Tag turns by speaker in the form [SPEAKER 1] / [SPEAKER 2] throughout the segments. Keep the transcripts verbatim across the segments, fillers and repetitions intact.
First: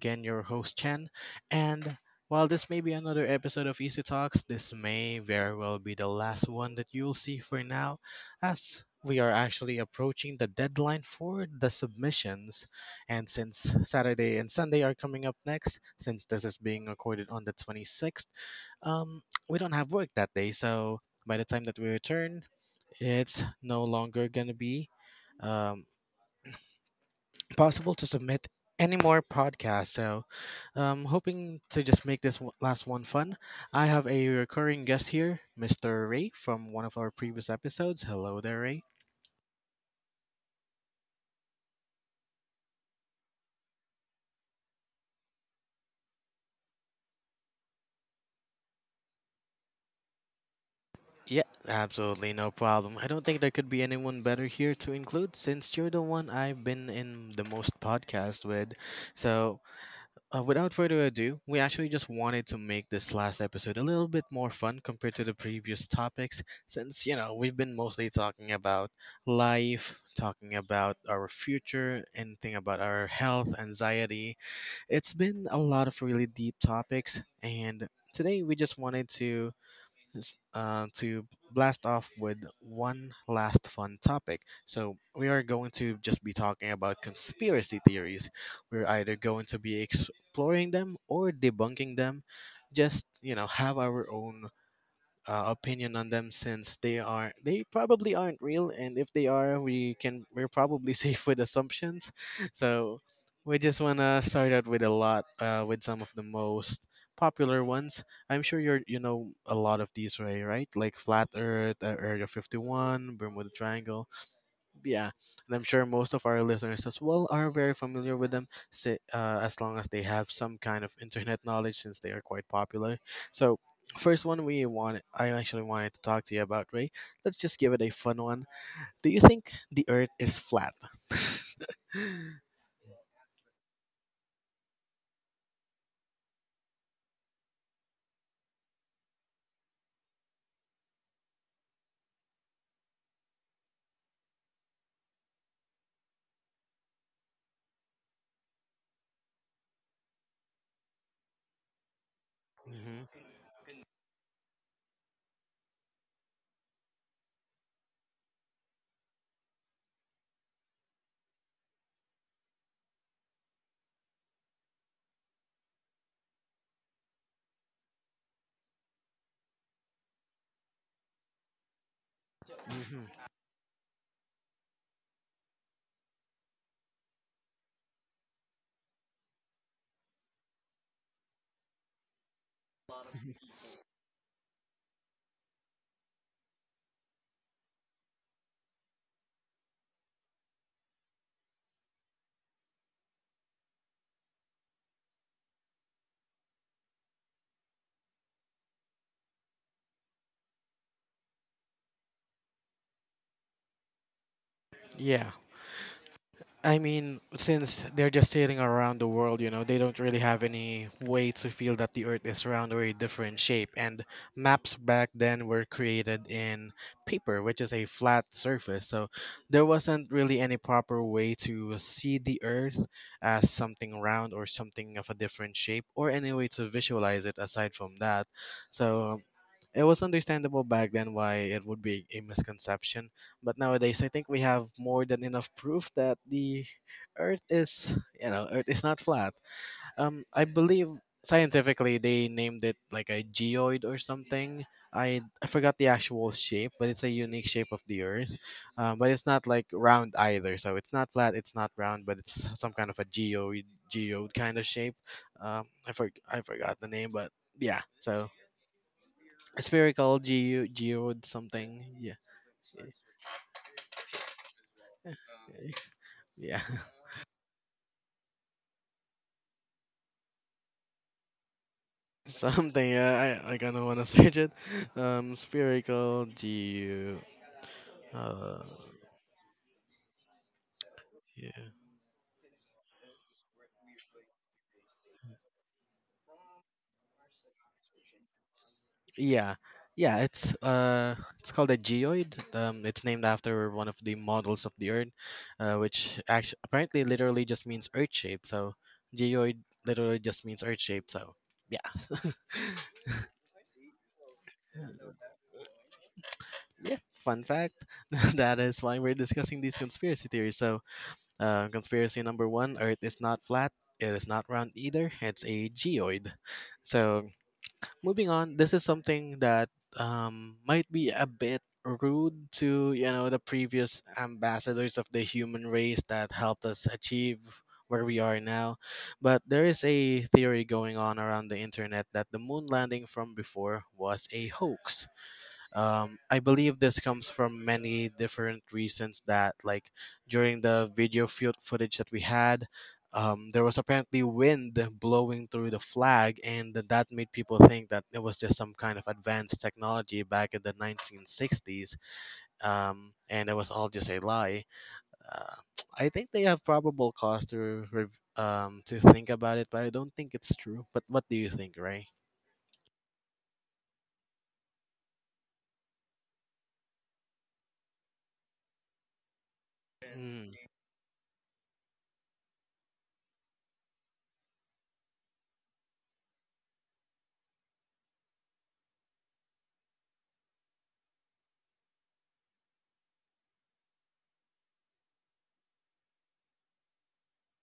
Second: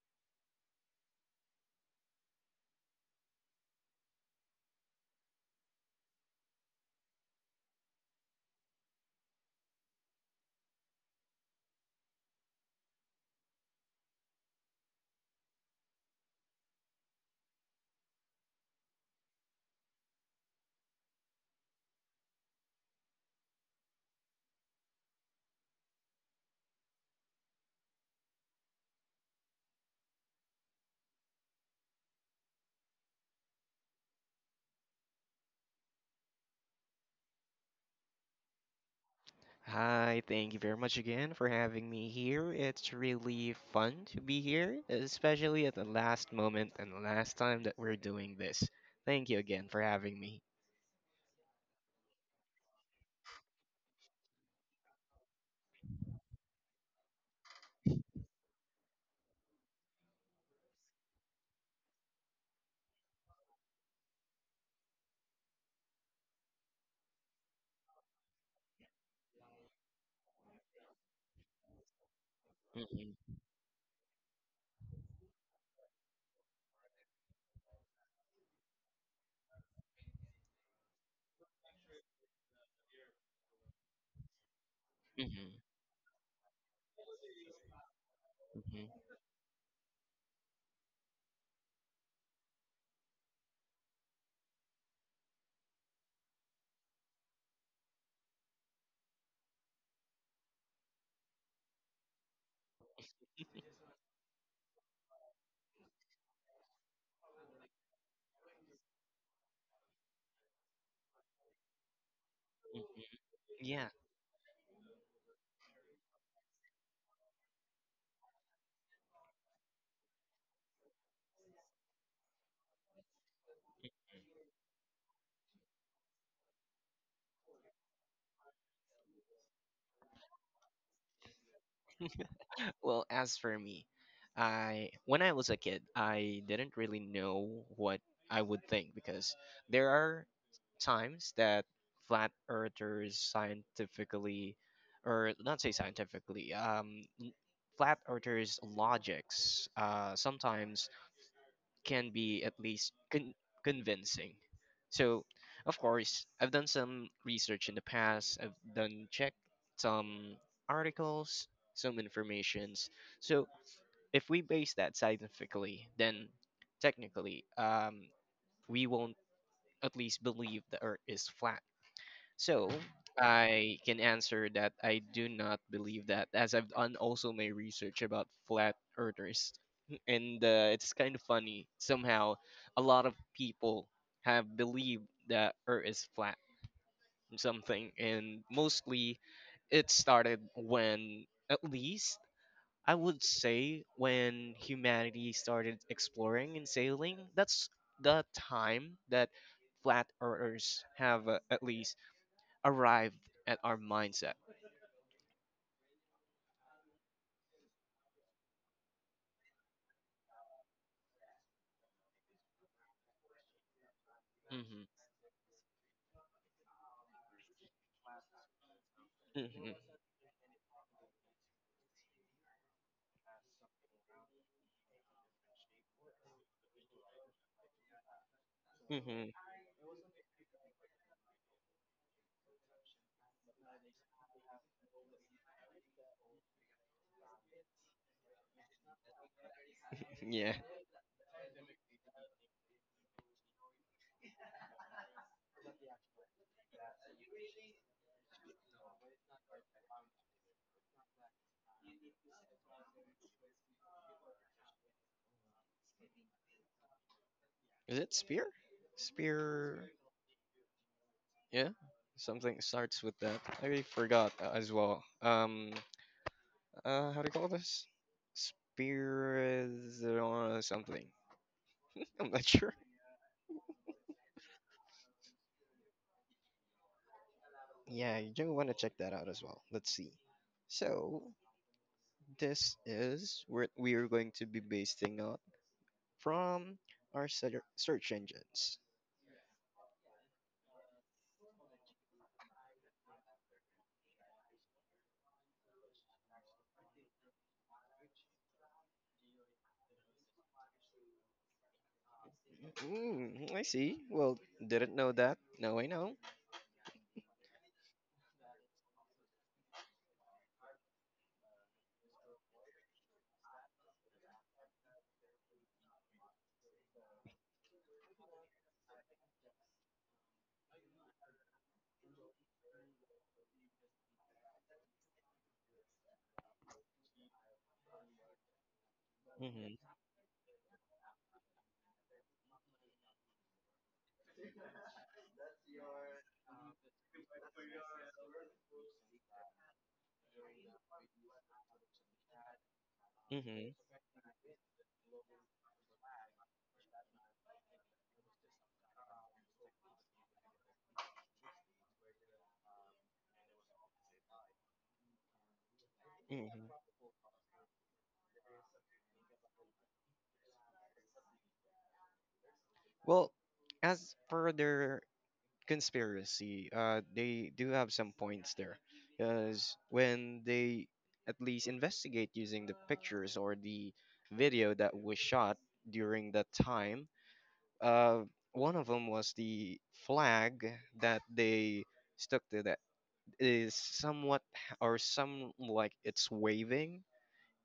[SPEAKER 1] again your host, Chen. And while this may be another episode of Easy Talks, this may very well be the last one that you'll see for now, as we are actually approaching the deadline for the submissions. And since Saturday and Sunday are coming up next, since this is being recorded on the twenty-sixth, um, we don't have work that day, so by the time that we return, it's no longer going to be um, possible to submit any more podcasts. So, um, hoping to just make this one, last one fun. I have a recurring guest here, mister Ray, from one of our previous episodes. Hello there, Ray.
[SPEAKER 2] Hi, thank you very much again for having me here. It's really fun to be here, especially at the last moment and the last time that we're doing this. Thank you again for having me.
[SPEAKER 1] Yeah, absolutely, no problem. I don't think there could be anyone better here to include since you're the one I've been in the most podcast with. So Uh, without further ado, we actually just wanted to make this last episode a little bit more fun compared to the previous topics, since, you know, we've been mostly talking about life, talking about our future, anything about our
[SPEAKER 2] Hmm.
[SPEAKER 1] health, anxiety. It's been a lot of really deep topics, and today we just wanted to s- uh, to blast off with one last fun topic. So, we are
[SPEAKER 2] Hmm.
[SPEAKER 1] going to just be talking about conspiracy theories.
[SPEAKER 2] Hmm.
[SPEAKER 1] We're
[SPEAKER 2] Hmm.
[SPEAKER 1] either going to be exploring them or debunking them, just, you know, have our own uh, opinion on them since they are they probably aren't real, and if they are, we can we're probably safe with assumptions. So we just wanna start out with a lot uh, with some of the most popular ones. I'm sure you're you know a lot of these, right? Right, like flat Earth, uh, Area fifty-one, Bermuda
[SPEAKER 2] Yeah.
[SPEAKER 1] Triangle, yeah, and I'm sure most of our listeners as well are very familiar with them, si- uh, as long as they have some kind of internet knowledge, since they are quite popular. So, first one we want, I actually wanted to talk to you about, Ray. Let's just give it a fun one. Do you think the Earth is flat?
[SPEAKER 2] Well, as for me, I when I was a kid, I didn't really know what I would think, because there are times that flat earthers scientifically, or not say scientifically, um n- flat earthers logics uh sometimes can be at least
[SPEAKER 1] Hmm.
[SPEAKER 2] con- convincing. So, of course, I've done some research in the past. I've done check some articles, some informations. So, if we base that scientifically, then technically, um, we won't at least believe the Earth is flat. So
[SPEAKER 1] Hmm.
[SPEAKER 2] I can answer that I do not believe that, as I've done also my research about flat earthers. And uh, it's kind of funny. Somehow, a lot of people have believed that Earth is flat or something. And mostly, it started when, at least, I would say, when humanity started exploring and sailing. That's the time that flat earthers have uh, at least arrived at our mindset.
[SPEAKER 1] Yeah. I mean, since they're just sailing around the world, you know, they don't really have any way to feel that the Earth is round or a different shape. And maps
[SPEAKER 2] Mhm.
[SPEAKER 1] back then were created in paper, which is a flat surface. So there
[SPEAKER 2] Mhm.
[SPEAKER 1] wasn't really any proper way to see the Earth as something round or something of a different shape, or any way to visualize it aside from that. So
[SPEAKER 2] Mhm.
[SPEAKER 1] it was understandable back then why it would be a misconception, but nowadays I think we have more than enough proof that the Earth is, you know, Earth is not flat. Um, I
[SPEAKER 2] Yeah.
[SPEAKER 1] believe scientifically they named it like a geoid or something. I I forgot the actual shape, but it's a unique shape of the Earth. Um, but it's not like round either, so it's not flat, it's not round, but it's some kind of a geoid, geoid kind of shape. Um, I for, I forgot the name, but yeah,
[SPEAKER 2] Is it
[SPEAKER 1] so
[SPEAKER 2] spear? Spear.
[SPEAKER 1] spherical geo geode
[SPEAKER 2] Yeah.
[SPEAKER 1] something. Yeah,
[SPEAKER 2] Something starts with that. I already forgot uh, as well.
[SPEAKER 1] y-
[SPEAKER 2] Um.
[SPEAKER 1] yeah,
[SPEAKER 2] Uh. How do you call this? Spear is uh, something. I'm not sure.
[SPEAKER 1] something. Yeah, I I kind of wanna search it. Um, spherical geo.
[SPEAKER 2] Yeah, you do
[SPEAKER 1] Uh,
[SPEAKER 2] want to check that out as well. Let's see. So
[SPEAKER 1] yeah,
[SPEAKER 2] this is what we are going to be basing out from our ser- search engines.
[SPEAKER 1] yeah, yeah. It's uh, it's called a geoid. Um, it's named after one of the models of the Earth, uh, which actually apparently literally just means Earth shape. So geoid literally just means Earth shape. So yeah.
[SPEAKER 2] Mm, I see. Well, didn't know that. Now I know.
[SPEAKER 1] Yeah, fun fact. That is why we're discussing these conspiracy theories. So, Uh, conspiracy number one, Earth is not flat, it is not round either, it's a geoid. So, moving on, this is something that um, might be a bit rude to, you know, the previous ambassadors of the human race that helped us achieve where we are now, but there
[SPEAKER 2] Mm-hmm.
[SPEAKER 1] is a theory going on around the internet that the moon landing from before was a hoax. um, I believe this comes from many different reasons, that like during the video fut- footage that we had, um, there
[SPEAKER 2] Mm-hmm.
[SPEAKER 1] was apparently wind blowing through the flag, and th- that made people think that it was just some kind of advanced technology back in the nineteen sixties, um, and it was all just a lie. Uh, I think they have
[SPEAKER 2] Mm-hmm.
[SPEAKER 1] probable cause to rev- um, to think about it, but I don't think it's true. But what do you think, Ray?
[SPEAKER 2] Well, as for their conspiracy, uh, they do have some points there, because when
[SPEAKER 1] Mm,
[SPEAKER 2] they at least investigate using the pictures or the video that was shot during that time, uh, one of them was the flag that they stuck to that is somewhat h- or some like it's waving,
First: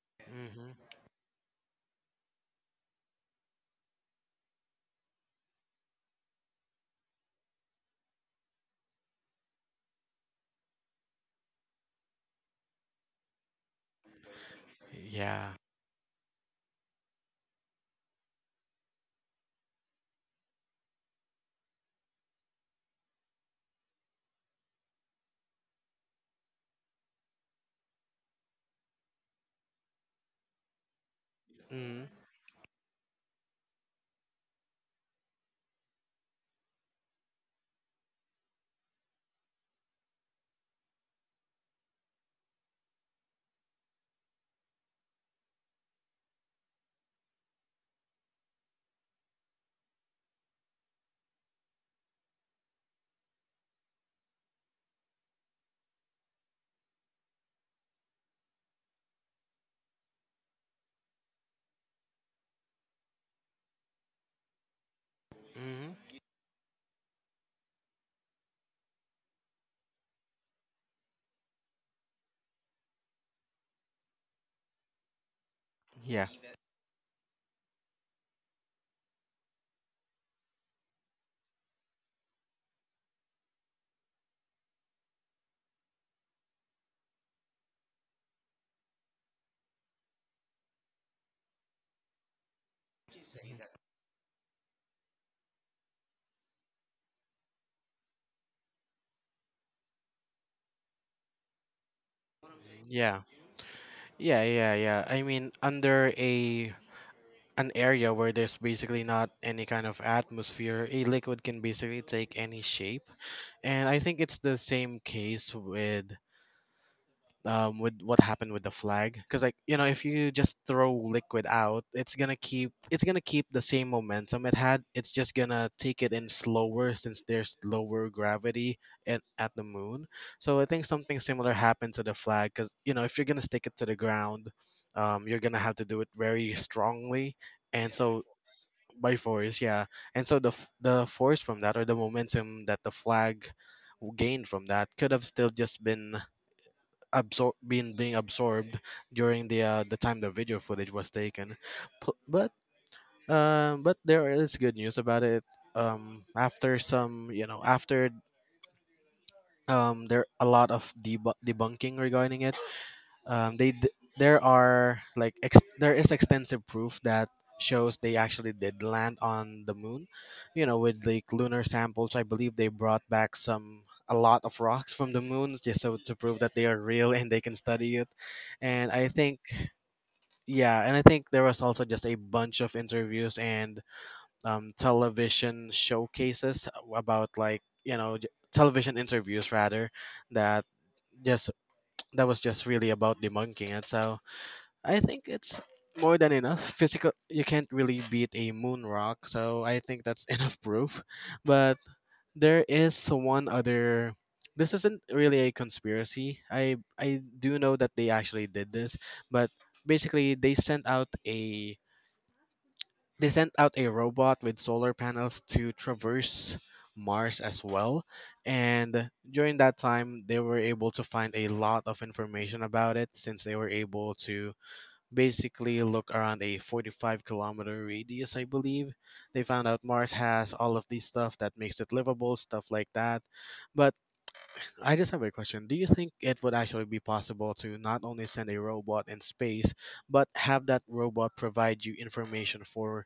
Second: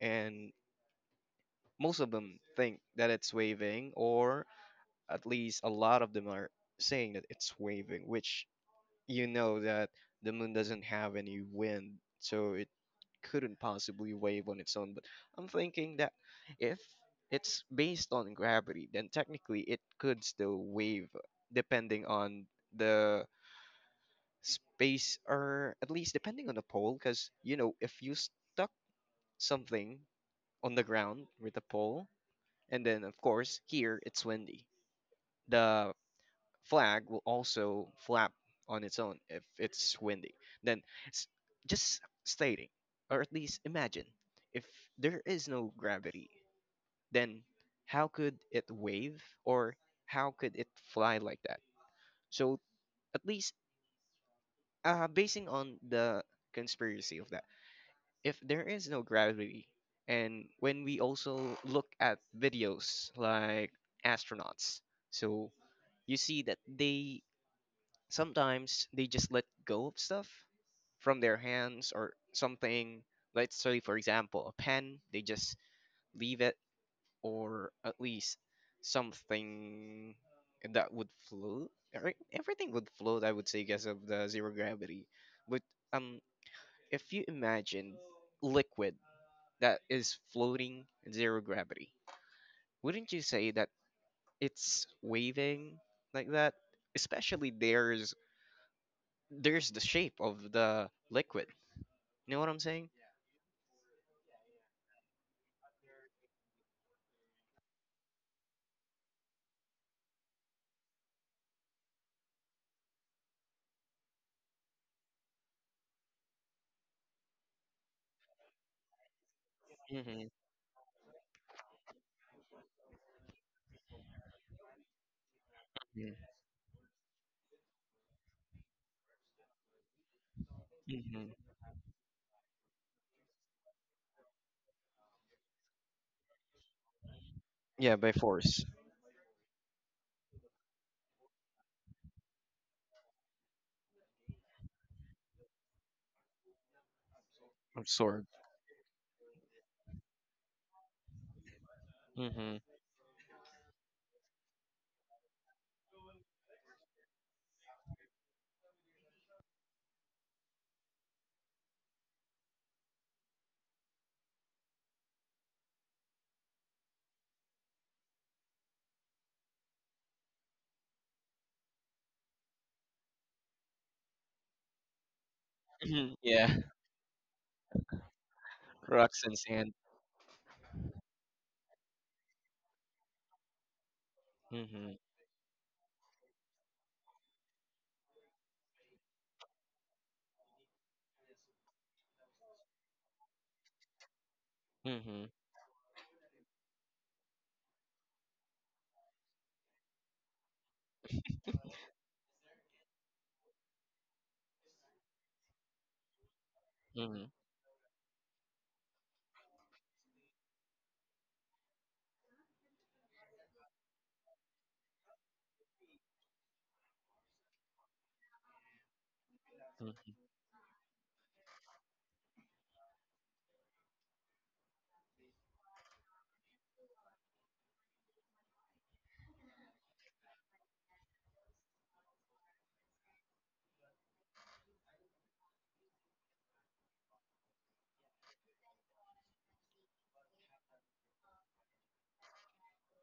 [SPEAKER 2] and
[SPEAKER 1] mm-hmm.
[SPEAKER 2] most of them think that it's waving, or at least a lot of them are saying that it's waving, which you know that the moon doesn't have any wind, so it couldn't possibly wave on its own. But I'm
[SPEAKER 1] Yeah.
[SPEAKER 2] thinking that if it's based on gravity, then technically it could still wave depending on the space, or at least depending on the pole, because you know, if you stuck something on the ground with a
[SPEAKER 1] Mm,
[SPEAKER 2] pole, and then, of course, here it's windy, the flag will also flap on its own if it's windy. Then, s- just stating, or at least imagine, if there is no gravity, then how could it wave, or how could it fly like that? So, at least uh, basing on the conspiracy of that, if there is no gravity, and when we also look at videos like astronauts, so
[SPEAKER 1] mm-hmm.
[SPEAKER 2] you see that they sometimes they just let go of stuff from their hands or something. Let's say, for example, a pen, they just
[SPEAKER 1] Yeah.
[SPEAKER 2] leave it, or at least something that would float. Every- everything would float, I would say, because of the zero gravity. But um if you imagine liquid that is floating in zero gravity, wouldn't you say that it's waving like that, especially there's there's the shape of the liquid? You know what I'm saying?
[SPEAKER 1] Yeah, yeah, yeah, yeah. I mean, under a an area where there's basically not any kind of atmosphere, a liquid can basically take any shape. And I think it's the same case with um, with what happened with the flag, because, like, you know, if
[SPEAKER 2] Mm-hmm.
[SPEAKER 1] you just throw liquid out, it's gonna keep, it's gonna keep the same momentum it had, it's just gonna take it in slower since there's lower gravity at, at the moon. So I think something
[SPEAKER 2] Mm-hmm.
[SPEAKER 1] similar happened to the flag because, you know, if you're gonna stick it to the ground, um, you're gonna have to do it very strongly, and
[SPEAKER 2] Yeah, by
[SPEAKER 1] so
[SPEAKER 2] force.
[SPEAKER 1] by force, yeah. And so the f- the force from that or the momentum that the flag gained from that could have still just been absor- being being
[SPEAKER 2] Absorb.
[SPEAKER 1] absorbed during the uh, the time the video footage was taken. P- But
[SPEAKER 2] Mm-hmm.
[SPEAKER 1] um, but there is good news about it. Um, after some, you know, after um, there a lot of deb- debunking regarding it, um, they d- there are like ex- there is extensive proof that shows they actually did land on the moon, you know, with like lunar samples. I believe they brought back some a lot of rocks from the moon just so to prove that
[SPEAKER 2] Yeah,
[SPEAKER 1] they are real and they can study it. And I
[SPEAKER 2] rocks
[SPEAKER 1] think,
[SPEAKER 2] and sand.
[SPEAKER 1] yeah, and I think there was also just a bunch of interviews and um,
[SPEAKER 2] Mm-hmm.
[SPEAKER 1] television showcases about, like, you know, j- television interviews rather, that just that was just really about debunking it. So I think
[SPEAKER 2] Mm-hmm.
[SPEAKER 1] it's more than enough. Physical, you can't really beat a moon rock, so I think that's enough proof. But there is one other. This isn't really a conspiracy. I I
[SPEAKER 2] Mm-hmm.
[SPEAKER 1] do know that they actually did this, but basically they sent out a they sent out a robot with solar panels to traverse Mars as well. And during that time, they were able to find a lot of information about it since they were able to basically look around a forty-five kilometer radius, I believe. They found out Mars has all of these stuff that makes it livable, stuff like that. But I just have a question. Do you think it would actually be possible to not only send a robot in space, but have that robot provide you information for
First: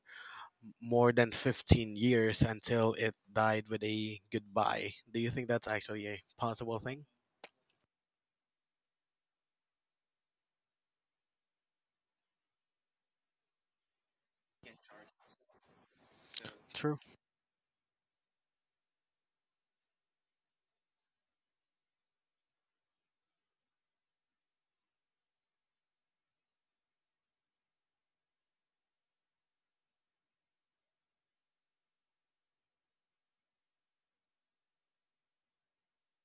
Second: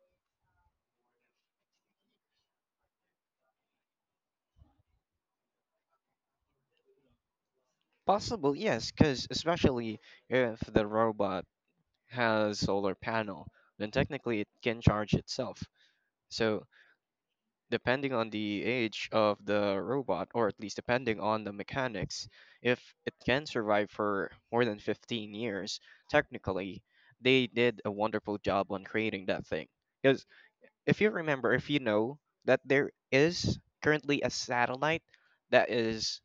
[SPEAKER 1] more than fifteen years until it died with a goodbye? Do you think that's actually a possible thing?
[SPEAKER 2] Possible, yes, because especially if the robot has solar panel, then technically it can charge itself. So
[SPEAKER 1] True.
[SPEAKER 2] depending on the age of the robot, or at least depending on the mechanics, if it can survive for more than fifteen years, technically, they did a wonderful job on creating that thing. Because if you remember, if you know that there is currently a satellite that is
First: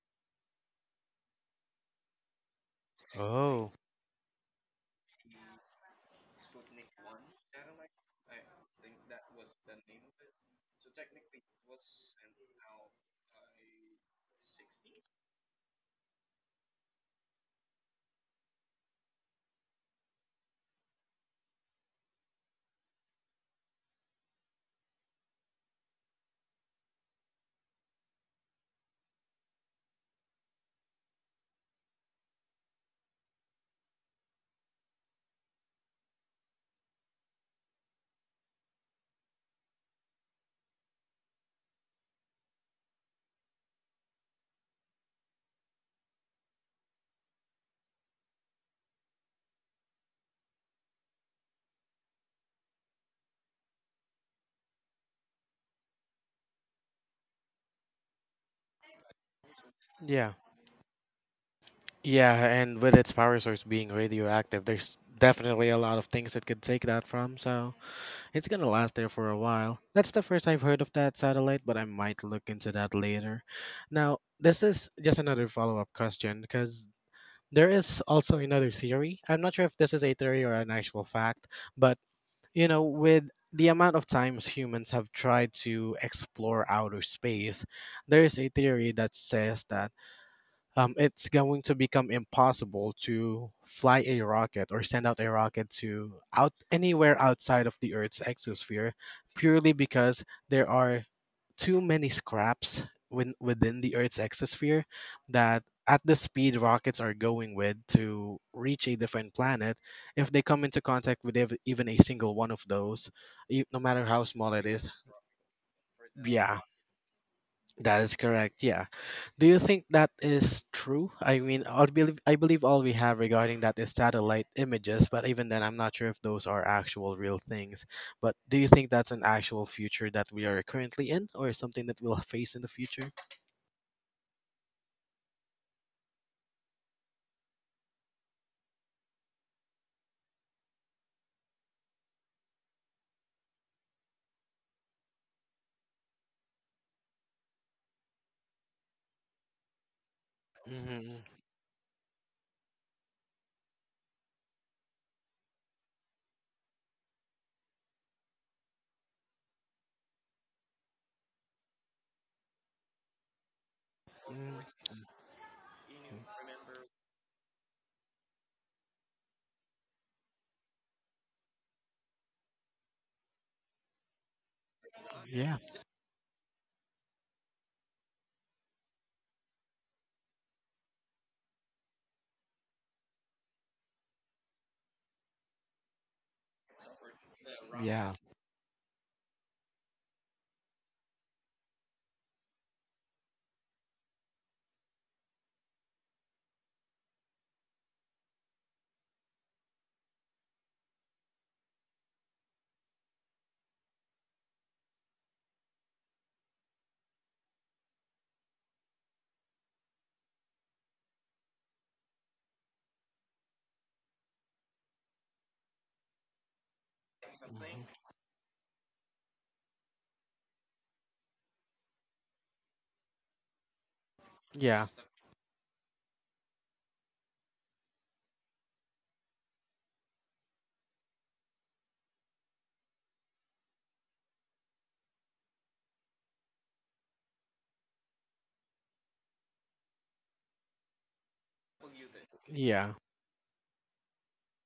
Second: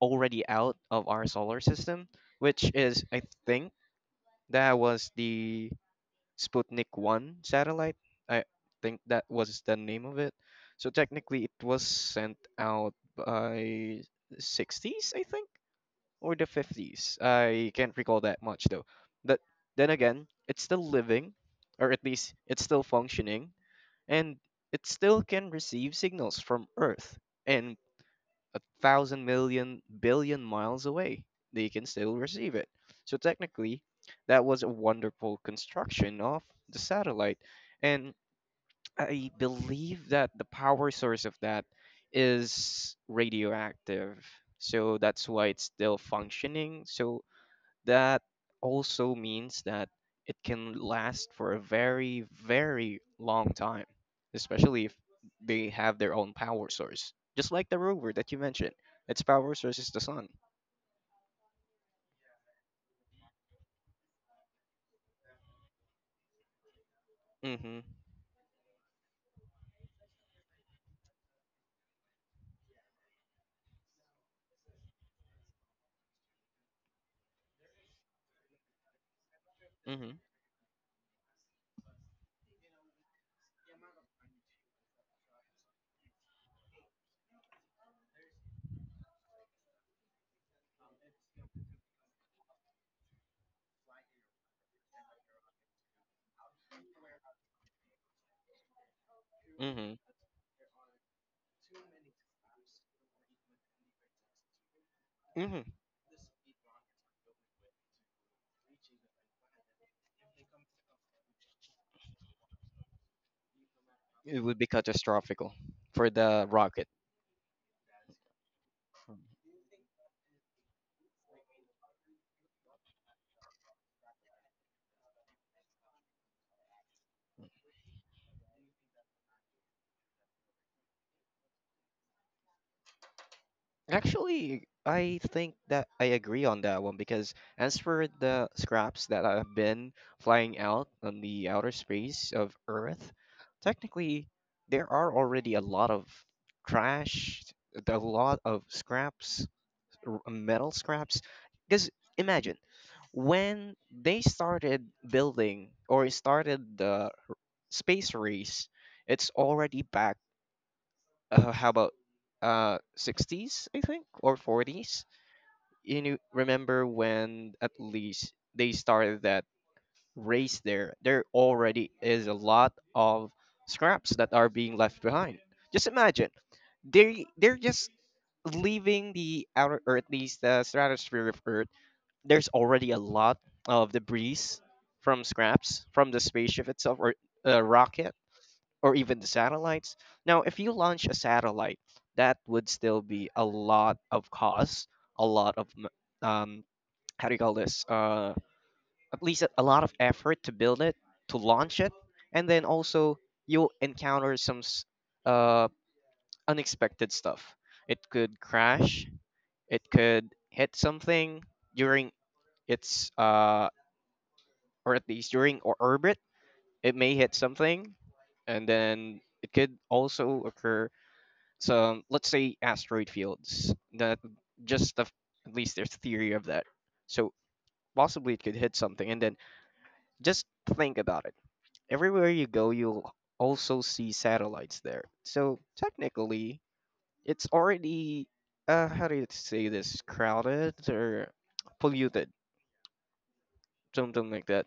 [SPEAKER 2] already out of our solar system, which is, I think,
[SPEAKER 1] Oh,
[SPEAKER 2] that was the Sputnik one satellite. I think that was the name of it. So technically, it was sent out by sixties, I think, or the fifties. I can't recall that much, though. But then again, it's still living, or at least it's still functioning, and it still can receive signals from Earth. And a thousand million billion miles away, they can still receive it. So technically, that was a wonderful construction of the satellite. And I believe that the power source of that is radioactive. So that's why it's still functioning. So that also means that it can last for a very, very long time, especially if they have their own power source. Just like the rover that you mentioned, its power source is the sun.
[SPEAKER 1] yeah. Yeah, and with its power source being radioactive, there's definitely a lot of things that could take that from, so
[SPEAKER 2] Mm-hmm.
[SPEAKER 1] it's gonna last there for a while. That's the first I've heard of that satellite, but I might look into that later. Now, this is just another follow up question because there is also another theory. I'm not sure if this is
[SPEAKER 2] Mm-hmm.
[SPEAKER 1] a theory or an actual fact, but, you know, with the amount of times humans have tried to explore outer space, there is a theory that says that um, it's going to become impossible to fly a rocket or send out a rocket to out anywhere outside of the Earth's exosphere, purely
[SPEAKER 2] Mm-hmm.
[SPEAKER 1] because there are too many scraps within within the Earth's exosphere,
[SPEAKER 2] Mm-hmm.
[SPEAKER 1] that at the speed rockets are going with to reach a different planet, if they come into contact with ev- even a single one of those, e- no matter how
[SPEAKER 2] It
[SPEAKER 1] small
[SPEAKER 2] would
[SPEAKER 1] it
[SPEAKER 2] be
[SPEAKER 1] is,
[SPEAKER 2] catastrophical for the
[SPEAKER 1] yeah,
[SPEAKER 2] rocket.
[SPEAKER 1] that is correct. Yeah. Do you think that is true? I mean, I believe I believe all we have regarding that is satellite images, but even then, I'm not sure if those are actual real things. But do you think that's an actual future that we are currently in, or something that we'll face in the future?
[SPEAKER 2] Actually, I think that I agree on that one, because as for the scraps that have been flying out on the outer space of Earth, technically there are already a lot of trash, a lot of scraps, r- metal
[SPEAKER 1] Hmm.
[SPEAKER 2] scraps. Because imagine when they started building, or started the space race, it's already back. Uh, how about uh sixties, I think, or forties? You knew, remember when at least they started that race, there there already is a lot of scraps that are being left behind.
[SPEAKER 1] Yeah,
[SPEAKER 2] Just imagine, they they're just leaving the outer, or at least the stratosphere of Earth, there's already a lot of debris, from scraps from the spaceship itself, or a rocket,
[SPEAKER 1] yeah,
[SPEAKER 2] or even the satellites. Now if you launch a satellite, that would still be a lot of cost, a lot of m- um, how do you call this, uh at least a a lot of effort to build it, to launch it. And then also you'll encounter some s- uh unexpected stuff. It could crash, it could hit something during its uh or at least during or orbit, it may hit something.
[SPEAKER 1] mhm.
[SPEAKER 2] And then it could also occur some, let's say, asteroid fields that,
[SPEAKER 1] Yeah,
[SPEAKER 2] just the, at least there's theory of that, so possibly it could hit something. And then, just think about it. Everywhere you go, you'll also see satellites there. So technically, it's already, uh how do you say this, crowded or polluted,
[SPEAKER 1] yeah.
[SPEAKER 2] something like that.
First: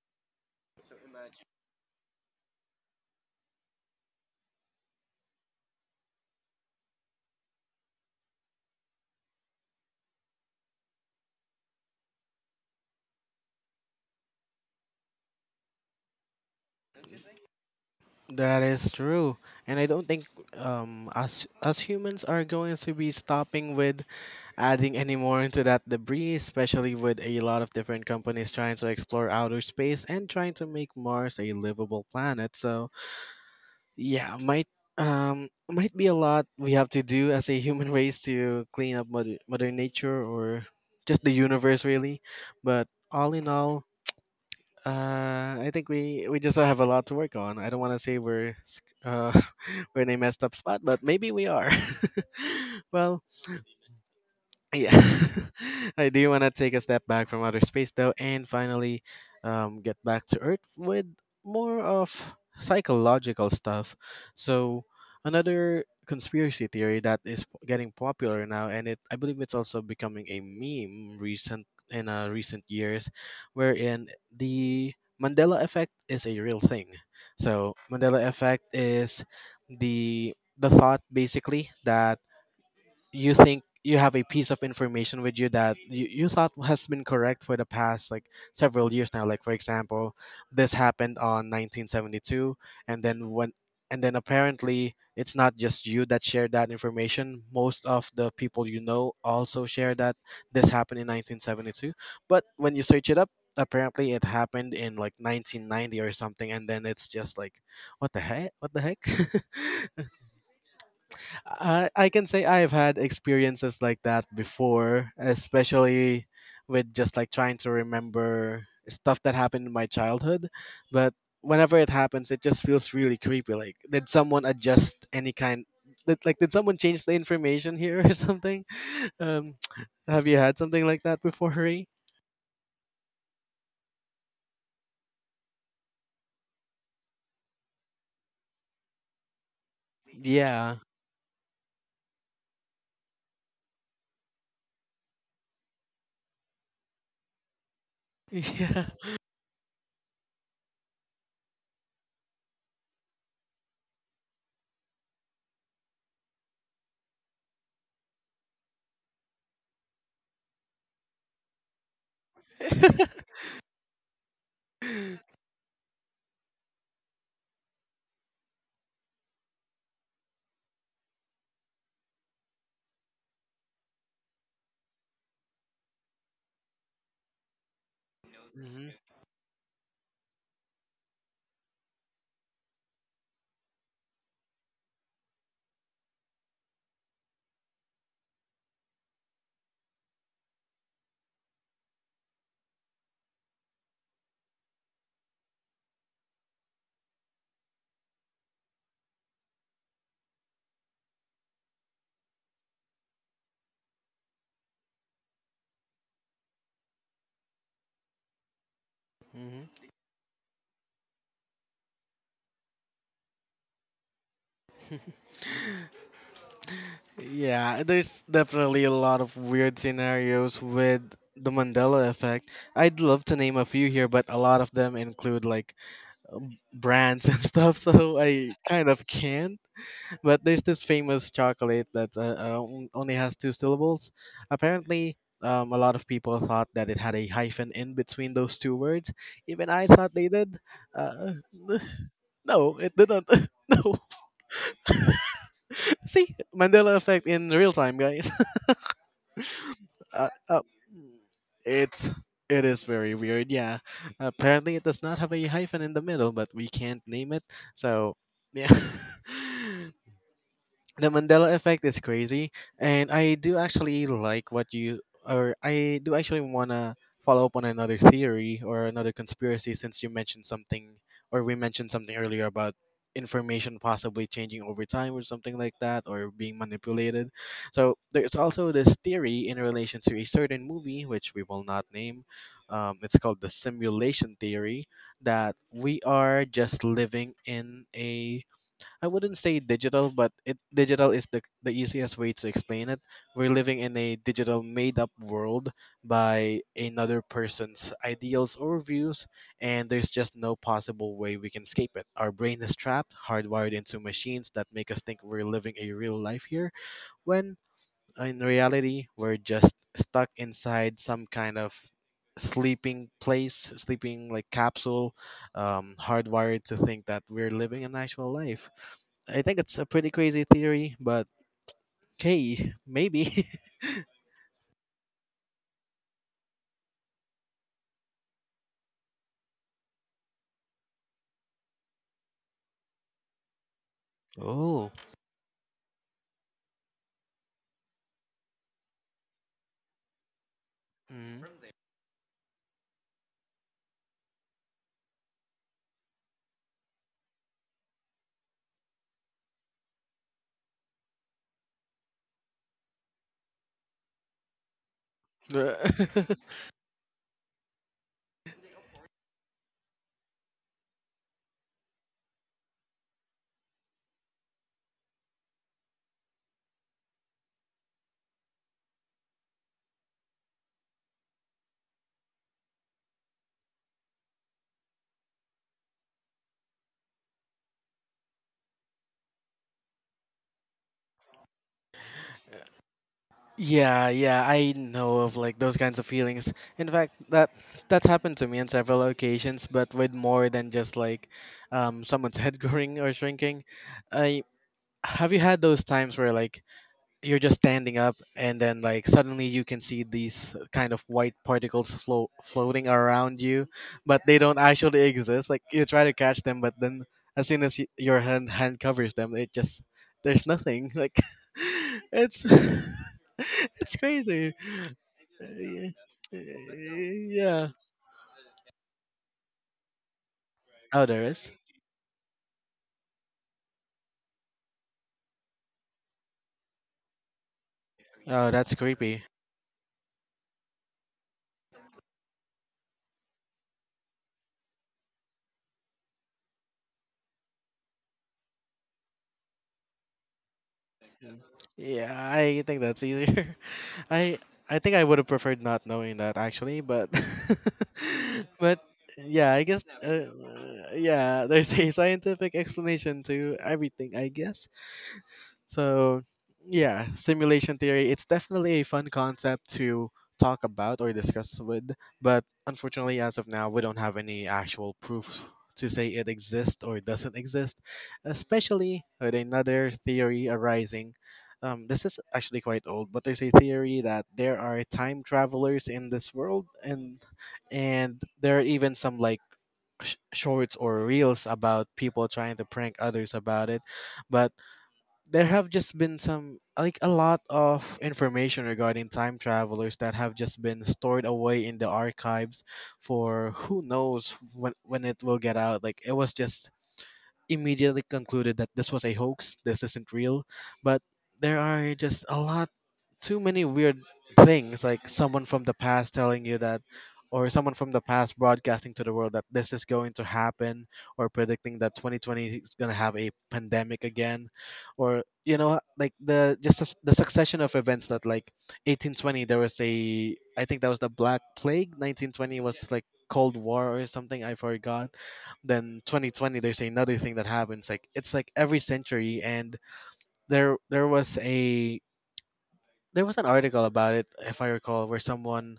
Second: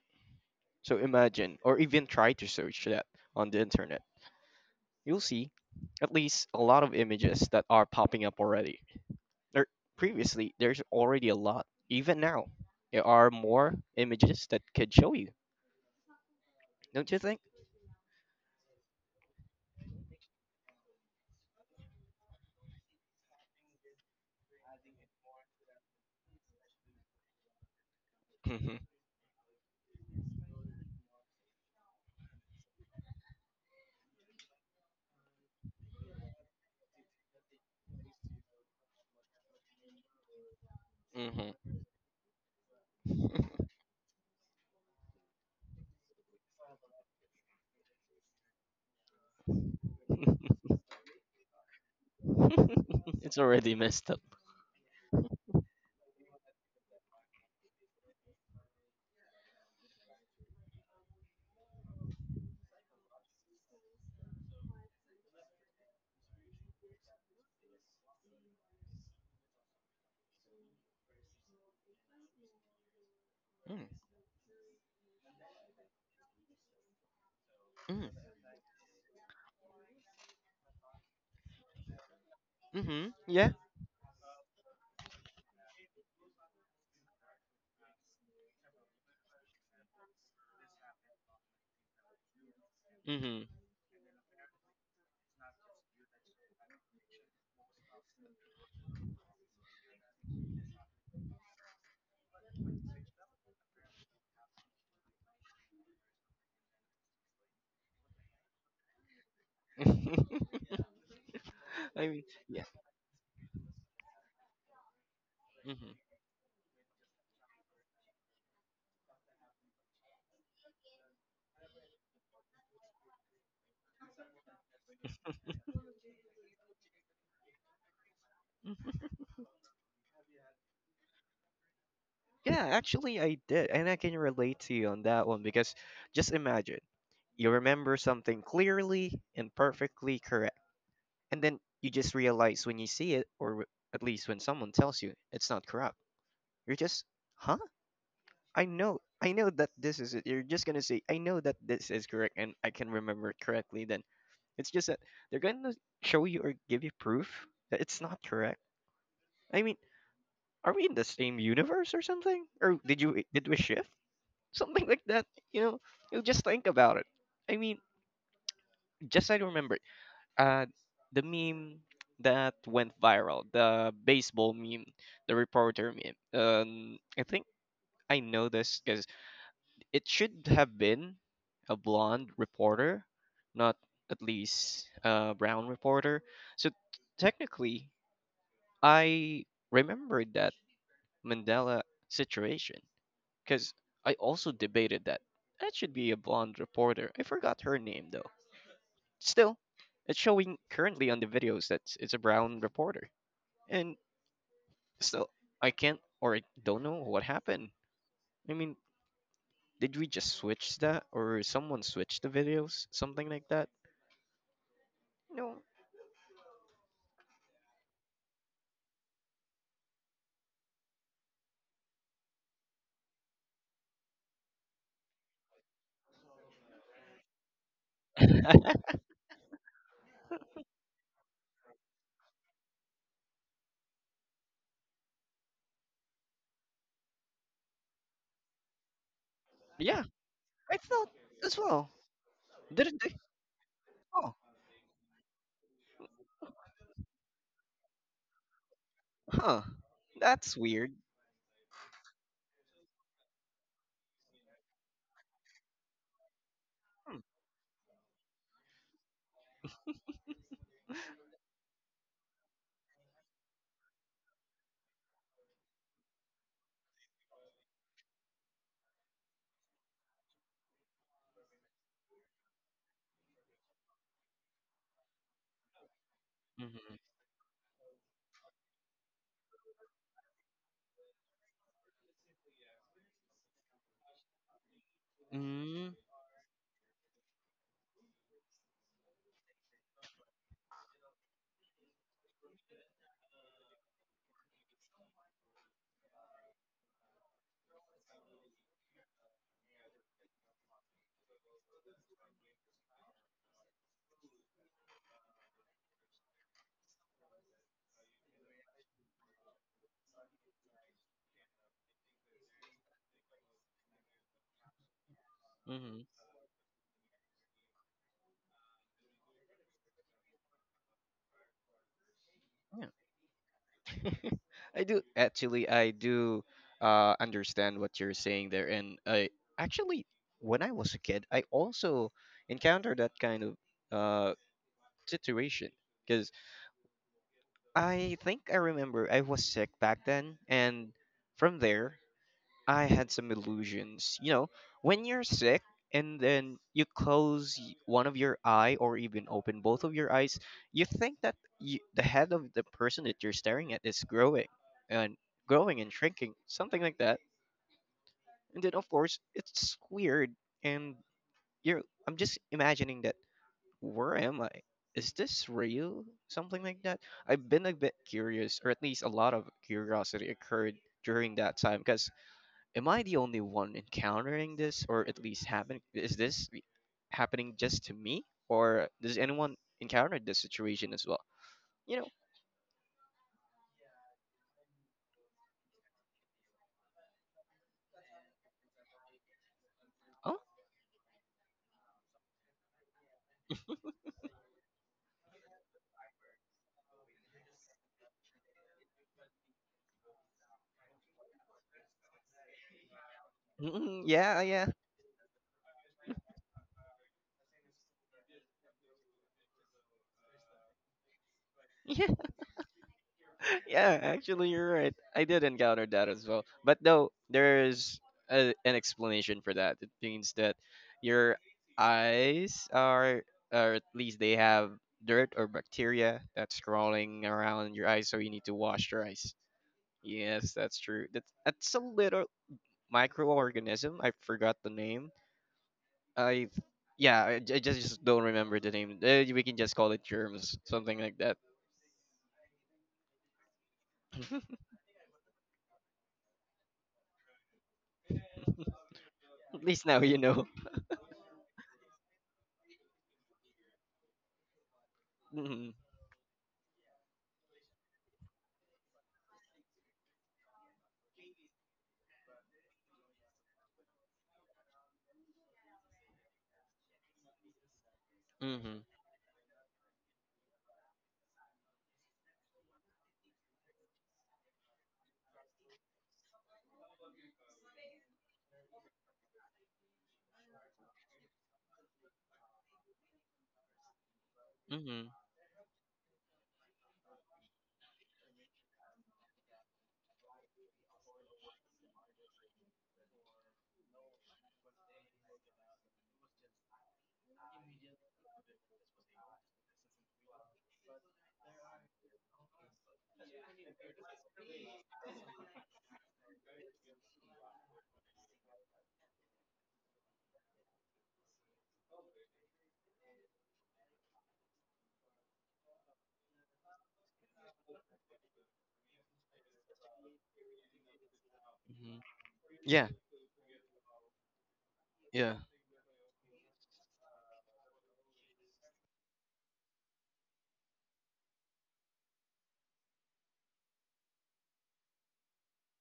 [SPEAKER 2] So imagine, or even try to search that on the internet. You'll see at least a lot of images that are popping up already. There previously there's already a lot. Even now, there are more images that could show you. Don't you think?
[SPEAKER 1] That is true, and I don't think um us us humans are going to be stopping with adding any more into that debris, especially with a lot of different companies trying
[SPEAKER 2] Hmm.
[SPEAKER 1] to explore outer space and trying to make Mars a livable planet. So yeah, might um might be a lot we have to do as a human race to clean up mother, mother nature or just the
[SPEAKER 2] Hmm.
[SPEAKER 1] universe, really. But all in all, uh, I think we we just have a lot to work on. I don't want to say we're sc- uh, we're in a messed up spot, but maybe we are. well,
[SPEAKER 2] It's already messed up.
[SPEAKER 1] yeah, I do want to take a step back from outer space though, and finally, um, get back to Earth with more of psychological stuff. So, another conspiracy theory that is p- getting popular now, and it I believe it's also becoming a meme recent in uh, recent years,
[SPEAKER 2] Mm.
[SPEAKER 1] wherein the Mandela effect is a real thing. So,
[SPEAKER 2] Mm.
[SPEAKER 1] Mandela effect is the the thought basically that
[SPEAKER 2] Mm-hmm.
[SPEAKER 1] you
[SPEAKER 2] Yeah.
[SPEAKER 1] think you have a piece of information with you that you, you thought has been correct for the past like several years now, like for example this happened on nineteen seventy-two, and then
[SPEAKER 2] Mm-hmm.
[SPEAKER 1] when and then apparently it's not just you that shared that information. Most of the people you know also share that this happened in nineteen seventy-two, but when you search it up, apparently it happened in like nineteen ninety or something. And then it's just like, what the heck what the heck I,
[SPEAKER 2] I
[SPEAKER 1] I
[SPEAKER 2] mean,
[SPEAKER 1] can say
[SPEAKER 2] yeah.
[SPEAKER 1] I've had experiences like that before,
[SPEAKER 2] Mm-hmm.
[SPEAKER 1] especially with just like trying to remember stuff that happened in my childhood. But whenever it happens, it just feels really creepy. Like, did someone adjust any kind? Did, like, did someone change the information here, or something? Um, have you had something like that before, Ray?
[SPEAKER 2] Yeah, actually, I did. And I can relate to you on that one, because just imagine, you remember something clearly and perfectly correct,
[SPEAKER 1] Yeah.
[SPEAKER 2] and then you just realize when you see it, or w- at least when someone tells you it's not corrupt, you're just, huh? I
[SPEAKER 1] Yeah.
[SPEAKER 2] know. I know that this is it. You're just going to say, I know that this is correct and I can remember it correctly then. It's just that they're gonna show you, or give you proof, that it's not correct. I mean, are we in the same universe or something? Or did you did we shift? Something like that. You know, you just think about it. I mean, just so I remember uh the meme that went viral, the baseball meme, the reporter meme. Um, I think I know this because it should have been a blonde reporter, not at least a brown reporter. So technically I remembered that Mandela situation, because I also debated that. That should be a blonde reporter. I forgot her name though. Still, it's showing currently on the videos that it's a brown reporter. And still, I can't, or I don't know what happened. I mean,
[SPEAKER 1] Mhm.
[SPEAKER 2] did we just switch that, or someone switched the videos? Something like that?
[SPEAKER 1] Mhm.
[SPEAKER 2] No.
[SPEAKER 1] Yeah, there's definitely a lot of weird scenarios with the Mandela effect. I'd love to name a few here, but a lot of them include like um, brands and stuff, so I kind of can't. But there's this famous chocolate that uh, uh, on- only has two syllables. Apparently, um, a lot of people thought that it had a hyphen in between those two words. Even I
[SPEAKER 2] Yeah,
[SPEAKER 1] thought they did.
[SPEAKER 2] I thought
[SPEAKER 1] Uh,
[SPEAKER 2] as well.
[SPEAKER 1] no, it
[SPEAKER 2] Didn't they?
[SPEAKER 1] didn't. No.
[SPEAKER 2] Oh,
[SPEAKER 1] See, Mandela effect in real time, guys.
[SPEAKER 2] huh.
[SPEAKER 1] Uh,
[SPEAKER 2] That's
[SPEAKER 1] uh,
[SPEAKER 2] weird.
[SPEAKER 1] it's it is very weird. Yeah, apparently it does not have a hyphen in the middle, but we can't
[SPEAKER 2] Hmm.
[SPEAKER 1] name it. So yeah, the Mandela effect is crazy, and I do actually like what you or I do actually want to follow up on another theory or another conspiracy, since you mentioned something, or we mentioned something earlier, about information possibly changing over time or something like that, or being manipulated. So there's also this theory in relation to a certain movie which we will not name. Um, it's called the simulation theory, that
[SPEAKER 2] Mhm.
[SPEAKER 1] we are just living in a, I wouldn't say digital, but it digital is the the easiest way to explain it. We're living in a digital made up world by another person's ideals or views, and there's just no possible way we can escape it. Our brain is trapped, hardwired into machines that make us think we're living a real life here, when in reality we're just stuck inside some kind of sleeping place, sleeping like capsule, um,
[SPEAKER 2] Mm-hmm.
[SPEAKER 1] hardwired to think that we're living an actual life. I think it's a pretty crazy theory, but hey,
[SPEAKER 2] Yeah.
[SPEAKER 1] maybe.
[SPEAKER 2] I do actually. I do uh, understand what you're saying there. And I actually, when I was a kid, I also encountered that kind of uh,
[SPEAKER 1] Oh.
[SPEAKER 2] situation, because I think I remember I was sick back then, and from
[SPEAKER 1] Mm.
[SPEAKER 2] there, I had some illusions. You know, when you're sick and then you close y- one of your eye, or even open both of your eyes, you think that you, the head of the person that you're staring at, is growing and growing and shrinking,
[SPEAKER 1] The-
[SPEAKER 2] something like that. And then of course, it's weird, and you're I'm just imagining that, where am I? Is this real? Something like that. I've been a bit curious, or at least a lot of curiosity occurred during that time, because am I the only one encountering this, or at least happening? Is this re- happening just to me, or does anyone encounter this situation as well? You know,
[SPEAKER 1] yeah, yeah, I know of like those kinds of feelings. In fact, that that's happened to me on several occasions, but with
[SPEAKER 2] oh,
[SPEAKER 1] more than just like um someone's head growing or shrinking. I Have you had those times where like you're just standing up and then like suddenly you can see these kind of white particles float floating around you,
[SPEAKER 2] mm,
[SPEAKER 1] but they
[SPEAKER 2] yeah,
[SPEAKER 1] don't
[SPEAKER 2] yeah,
[SPEAKER 1] actually exist? Like you try to catch them, but then as soon as y your hand hand covers them, it just, there's nothing. Like,
[SPEAKER 2] yeah,
[SPEAKER 1] it's it's
[SPEAKER 2] yeah. Actually,
[SPEAKER 1] crazy.
[SPEAKER 2] you're right. I did
[SPEAKER 1] Uh,
[SPEAKER 2] encounter
[SPEAKER 1] yeah.
[SPEAKER 2] that as well. But
[SPEAKER 1] Uh,
[SPEAKER 2] though
[SPEAKER 1] yeah.
[SPEAKER 2] there's a, an explanation for that. It means that
[SPEAKER 1] Oh, there
[SPEAKER 2] your
[SPEAKER 1] is.
[SPEAKER 2] eyes are, or at least they have dirt or bacteria that's crawling around your eyes, so you need
[SPEAKER 1] Oh,
[SPEAKER 2] to
[SPEAKER 1] that's
[SPEAKER 2] wash your
[SPEAKER 1] creepy.
[SPEAKER 2] eyes. Yes, that's true. That's that's a little microorganism. I forgot the name. I yeah, I, j- I just, just don't remember the name. Uh, we can just call it germs, something like that.
[SPEAKER 1] Yeah, I think that's easier. I I think I would have preferred not knowing that actually, but but yeah,
[SPEAKER 2] At
[SPEAKER 1] I
[SPEAKER 2] least
[SPEAKER 1] guess
[SPEAKER 2] now you
[SPEAKER 1] uh,
[SPEAKER 2] know.
[SPEAKER 1] yeah, there's a scientific explanation to everything, I guess.
[SPEAKER 2] Mm-hmm.
[SPEAKER 1] So, yeah, simulation theory, it's definitely a fun concept to talk about or discuss with, but unfortunately, as of now, we don't have any actual proof to say it exists or doesn't exist,
[SPEAKER 2] Mm-hmm.
[SPEAKER 1] especially with another theory arising. Um, this is actually quite old, but there's a theory that there are time travelers in this world, and and there are even some like sh- shorts or reels about people trying to prank others about it. But
[SPEAKER 2] Mm-hmm.
[SPEAKER 1] there have just been some like a lot of information regarding time travelers that have just been stored away in the archives for who knows when when it will get out. Like, it was just immediately concluded that this was a hoax, this isn't real, but there are just a lot, too many weird things, like someone from the past telling you that, or someone from the past broadcasting to the world that this is going to happen, or predicting that twenty twenty is going to have a pandemic again. Or you know, like the just the s- the succession of events that like eighteen twenty, there was a, I think that was the black
[SPEAKER 2] Hmm.
[SPEAKER 1] plague, nineteen twenty
[SPEAKER 2] Yeah.
[SPEAKER 1] was like cold war or something, I forgot.
[SPEAKER 2] Yeah.
[SPEAKER 1] Then twenty twenty, there's another thing that happens. Like, it's like every century. And there there was a, there was an article about it, if I recall, where someone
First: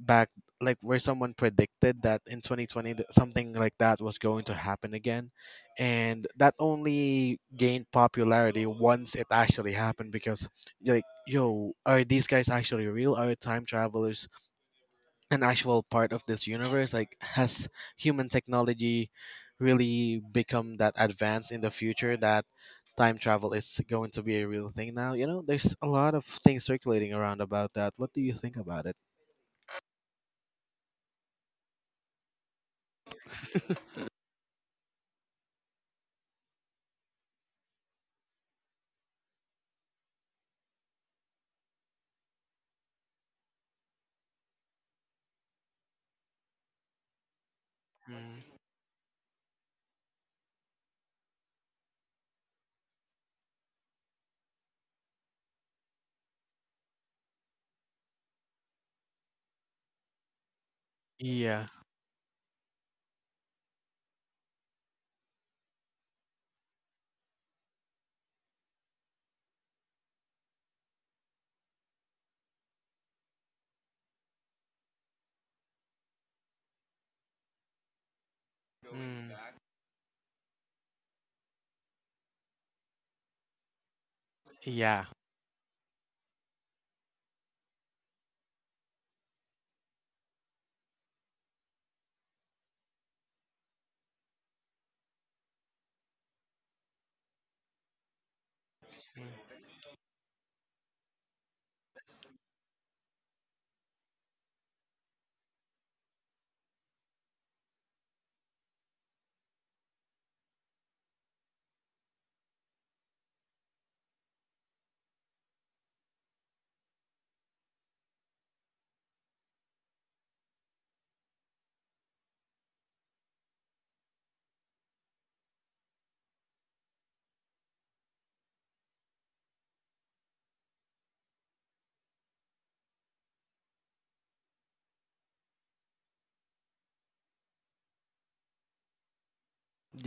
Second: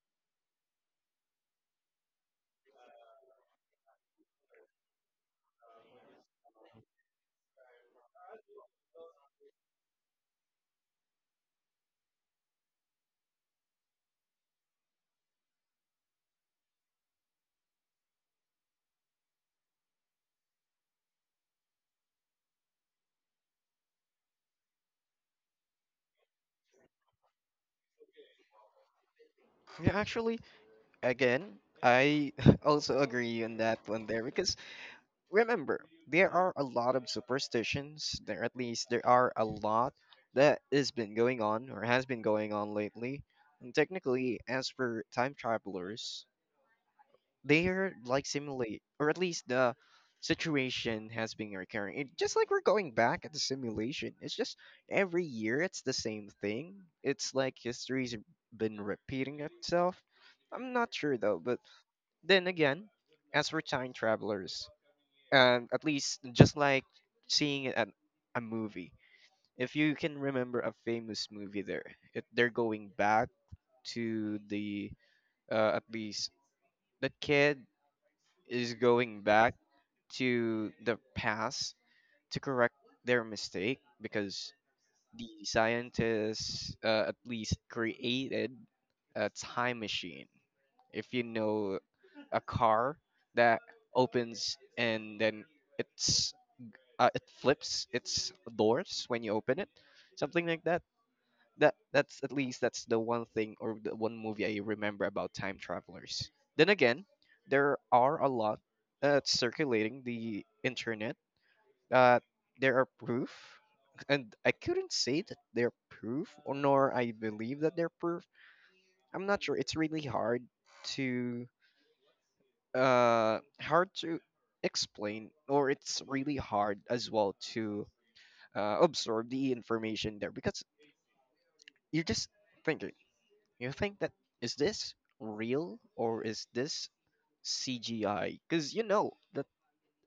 [SPEAKER 1] back, like where someone predicted that in twenty twenty that something like that was going to happen again, and that only gained popularity once it actually happened, because you're like, yo, are these guys actually real? Are time travelers an actual part of this universe? Like, has human technology really become that advanced in the future that time travel is going to be a real thing now? You know, there's a lot of things circulating around about that. What do you think about it?
[SPEAKER 2] Yeah. Actually, again, I also agree on that one there because remember there are a lot of superstitions there. At least there are a lot that has been going on or has been going on lately. And technically, as for time travelers, they are like
[SPEAKER 1] Mm,
[SPEAKER 2] simulate, or at least the situation has been recurring. It, just like we're going back at the simulation, it's just every year it's the same thing. It's like history's been repeating itself. I'm not sure though, but
[SPEAKER 1] yeah.
[SPEAKER 2] then again, as for time travelers, um, at least just like seeing it at a movie, if you can remember a famous movie, there, if they're going back to the uh, at least the kid is going
[SPEAKER 1] Mm,
[SPEAKER 2] back to the past to correct their mistake because
[SPEAKER 1] yeah.
[SPEAKER 2] the scientists uh, at least created a time machine. If you know a car that opens and then it's uh, it flips its doors when you open it, something like that. That that's at least that's the one thing or the one movie I remember about time travelers. Then again, there are a lot uh, circulating the internet, uh, there are proof, and I couldn't say that they're proof, or nor I believe that they're proof. I'm not sure. It's really hard to uh hard to explain, or it's really hard as well to uh, absorb the information there because you're just thinking. You think that is this real or is this C G I? Because you know that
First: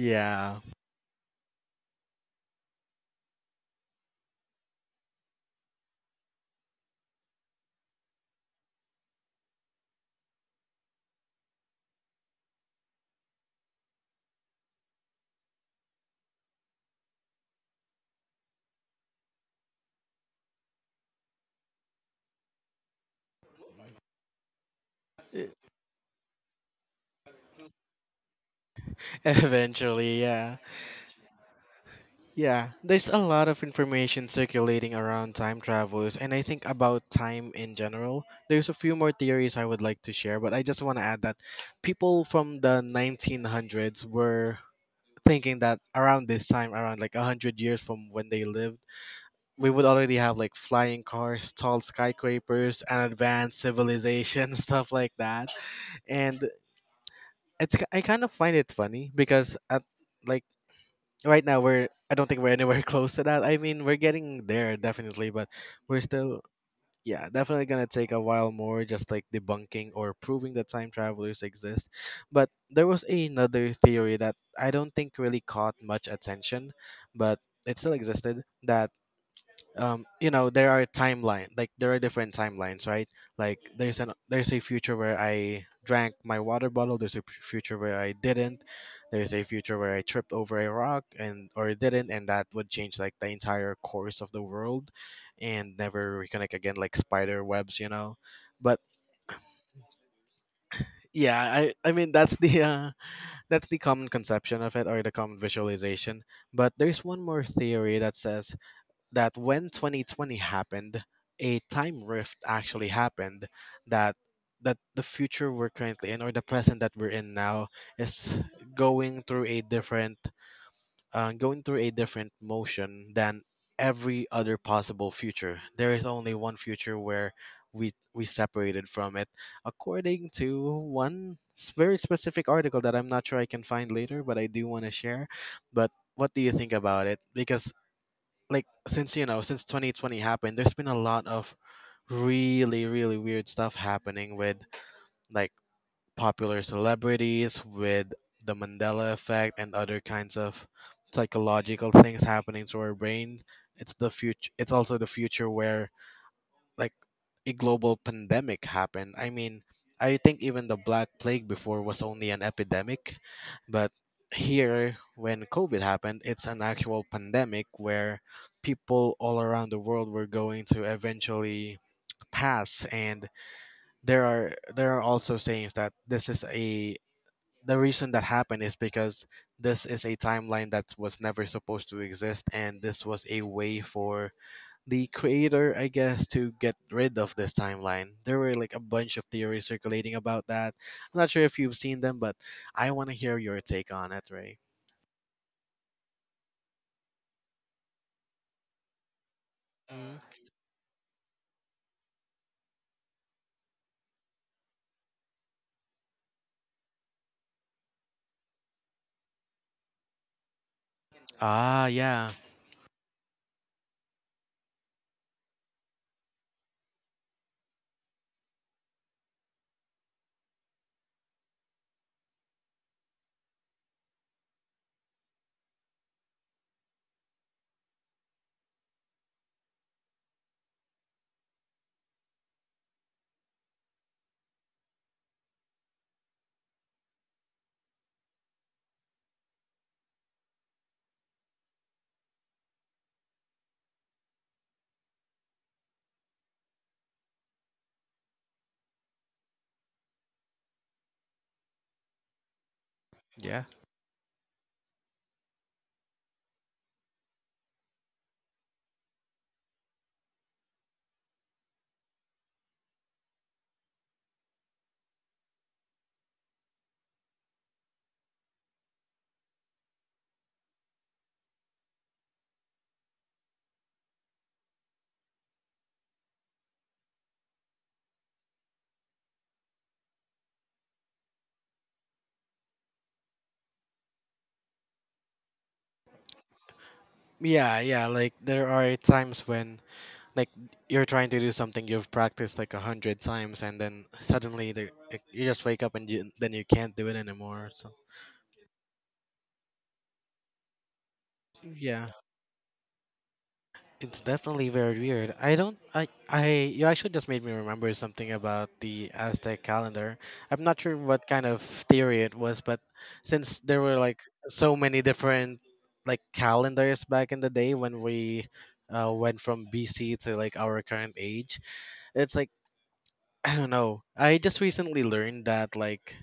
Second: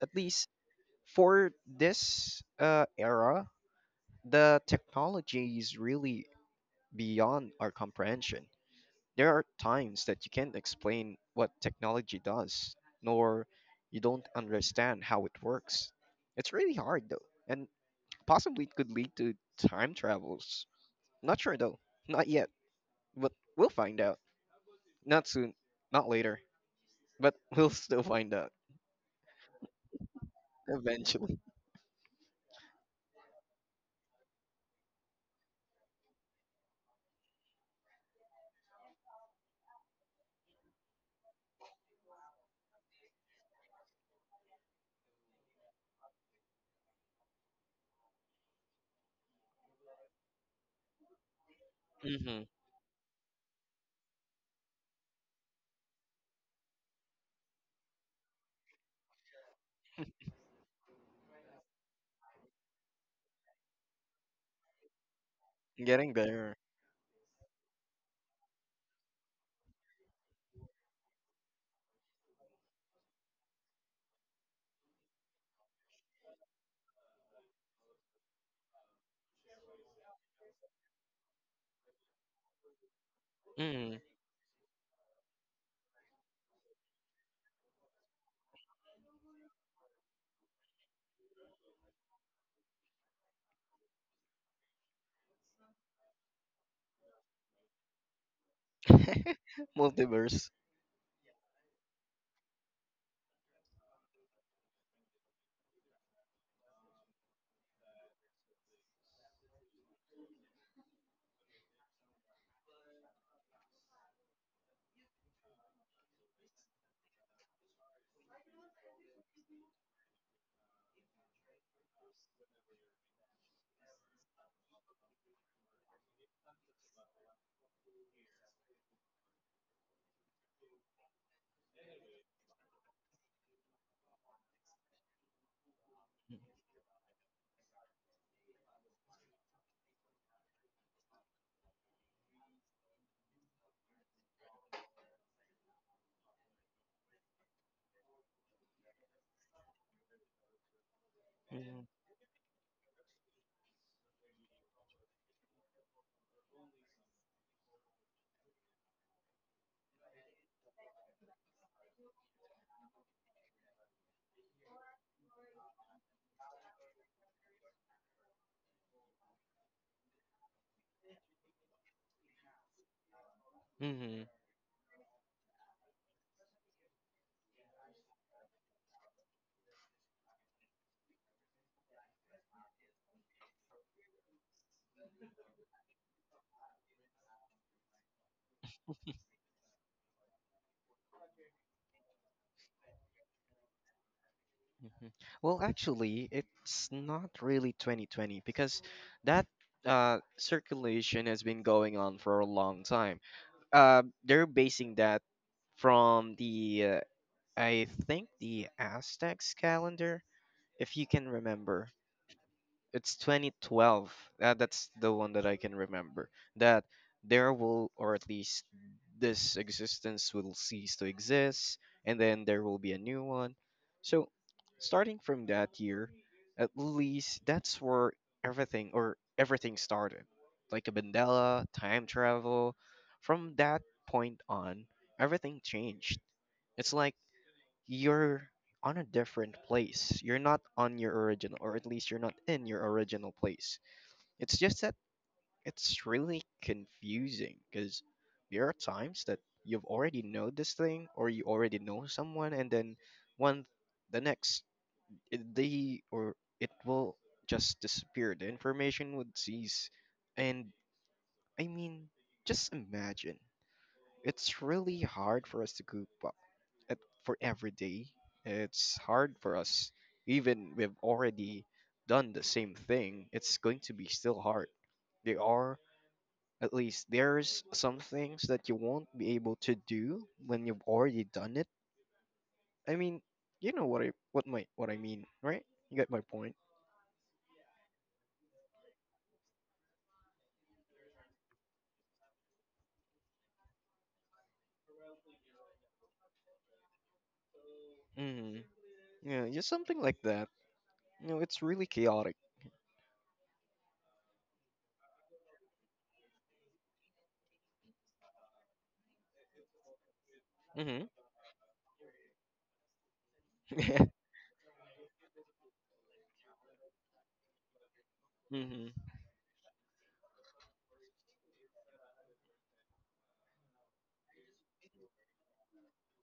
[SPEAKER 2] at least for this uh era the technology is really beyond our comprehension. There are times that you can't explain what technology does, nor you don't understand how it works. It's really hard though, and possibly it could lead to time travels. Not sure though, not yet, but we'll find out. Not soon, not later, but we'll still find out
[SPEAKER 1] eventually, yeah.
[SPEAKER 2] eventually.
[SPEAKER 1] Yeah, there's a lot of information circulating around time travels, and I think about time in general. There's a few more theories I would like to share, but I just want to add that people from the nineteen hundreds were thinking that around this time, around like a hundred years from when they lived, we would already have like flying cars, tall
[SPEAKER 2] Hmm.
[SPEAKER 1] skyscrapers, an advanced civilization, stuff like that. And it's ki- I kind of find it funny, because at like right now we're, I don't think we're anywhere close to that. I mean, we're getting there definitely, but we're
[SPEAKER 2] Getting
[SPEAKER 1] still,
[SPEAKER 2] there.
[SPEAKER 1] yeah, definitely gonna take a while more just like debunking or proving that time travelers exist. But there was another theory that I don't think really caught much attention, but it still existed, that um you know, there are timeline, like there are different timelines, right? Like
[SPEAKER 2] Mm.
[SPEAKER 1] there's an there's a future where I drank my water bottle, there's a p- future where I didn't, there's a future where I tripped over a rock and or didn't, and that would change like the entire course of the world and never reconnect again, like spider webs, you know. But
[SPEAKER 2] Multiverse.
[SPEAKER 1] yeah, i i mean that's the uh that's the common conception of it, or the common visualization. But there's one more theory that says that when twenty twenty happened, a time rift actually happened, that that the future we're currently in, or the present that we're in now, is going through a different uh, going through a different motion than every other possible future. There is only one future where we we separated from it, according to one s- very specific article that I'm not sure I can find later, but I do want to share. But what do you think about it? Because like, since you know, since twenty twenty happened, there's been a lot of really really weird stuff happening with like popular celebrities, with the Mandela effect and other kinds of
[SPEAKER 2] Hmm.
[SPEAKER 1] psychological things happening to our brain. It's the future, it's also the future where like a global pandemic happened. I mean, I think even the Black Plague before was only an epidemic, but here when COVID happened, it's an actual pandemic where people all around the world were going to eventually pass. And there
[SPEAKER 2] Hmm.
[SPEAKER 1] are, there are also sayings that this is a, the reason that happened is because this is a timeline that was never supposed to exist, and this was a way for the creator, I guess, to get rid of this timeline. There were like a bunch of theories circulating about that. I'm not sure if you've seen them, but I want to hear your take on it, Ray.
[SPEAKER 2] Mhm. Well, actually, it's not really twenty twenty because that uh,
[SPEAKER 1] Mm.
[SPEAKER 2] circulation has been going on for a long time. Uh, they're basing that from the, uh, I think, the Aztecs calendar, if you can
[SPEAKER 1] Ah,
[SPEAKER 2] remember
[SPEAKER 1] yeah.
[SPEAKER 2] it's twenty twelve, uh, that's the one that I can remember that there will or at least this existence will cease to exist and then there will be a new one, so starting from that year at least that's where everything or everything started like a bandela time travel. From that point on everything changed. It's like you're on a different place. You're not on your original, or at least you're not in your original place. It's just that it's really confusing because there are times that you've already know this thing or you already know someone, and then
[SPEAKER 1] Yeah.
[SPEAKER 2] one the next it- they or it will just disappear. The information would cease, and I mean, just imagine. It's really hard for us to group it for every day, it's hard for us. Even we've already done the same thing, it's going to be still hard. They are at least there's some things that you won't be able to do when you've already done it. I mean, you know what I what my what I mean, right? You get my point.
[SPEAKER 1] Yeah, yeah, like there are times when like you're trying to do something you've practiced like a hundred times, and then suddenly there, like, you just wake up and you, then you can't do it anymore. So,
[SPEAKER 2] Mm-hmm. Yeah, just something like that. You know, it's really
[SPEAKER 1] yeah.
[SPEAKER 2] chaotic.
[SPEAKER 1] It's definitely very weird. I don't. I. I. You actually just made me remember something about the Aztec calendar. I'm not sure
[SPEAKER 2] Mm-hmm.
[SPEAKER 1] what kind of theory it was, but since there were like so many different like calendars back in the day when we
[SPEAKER 2] mm-hmm.
[SPEAKER 1] uh, went from B C to like our current age, it's like I don't know. I just recently learned that like.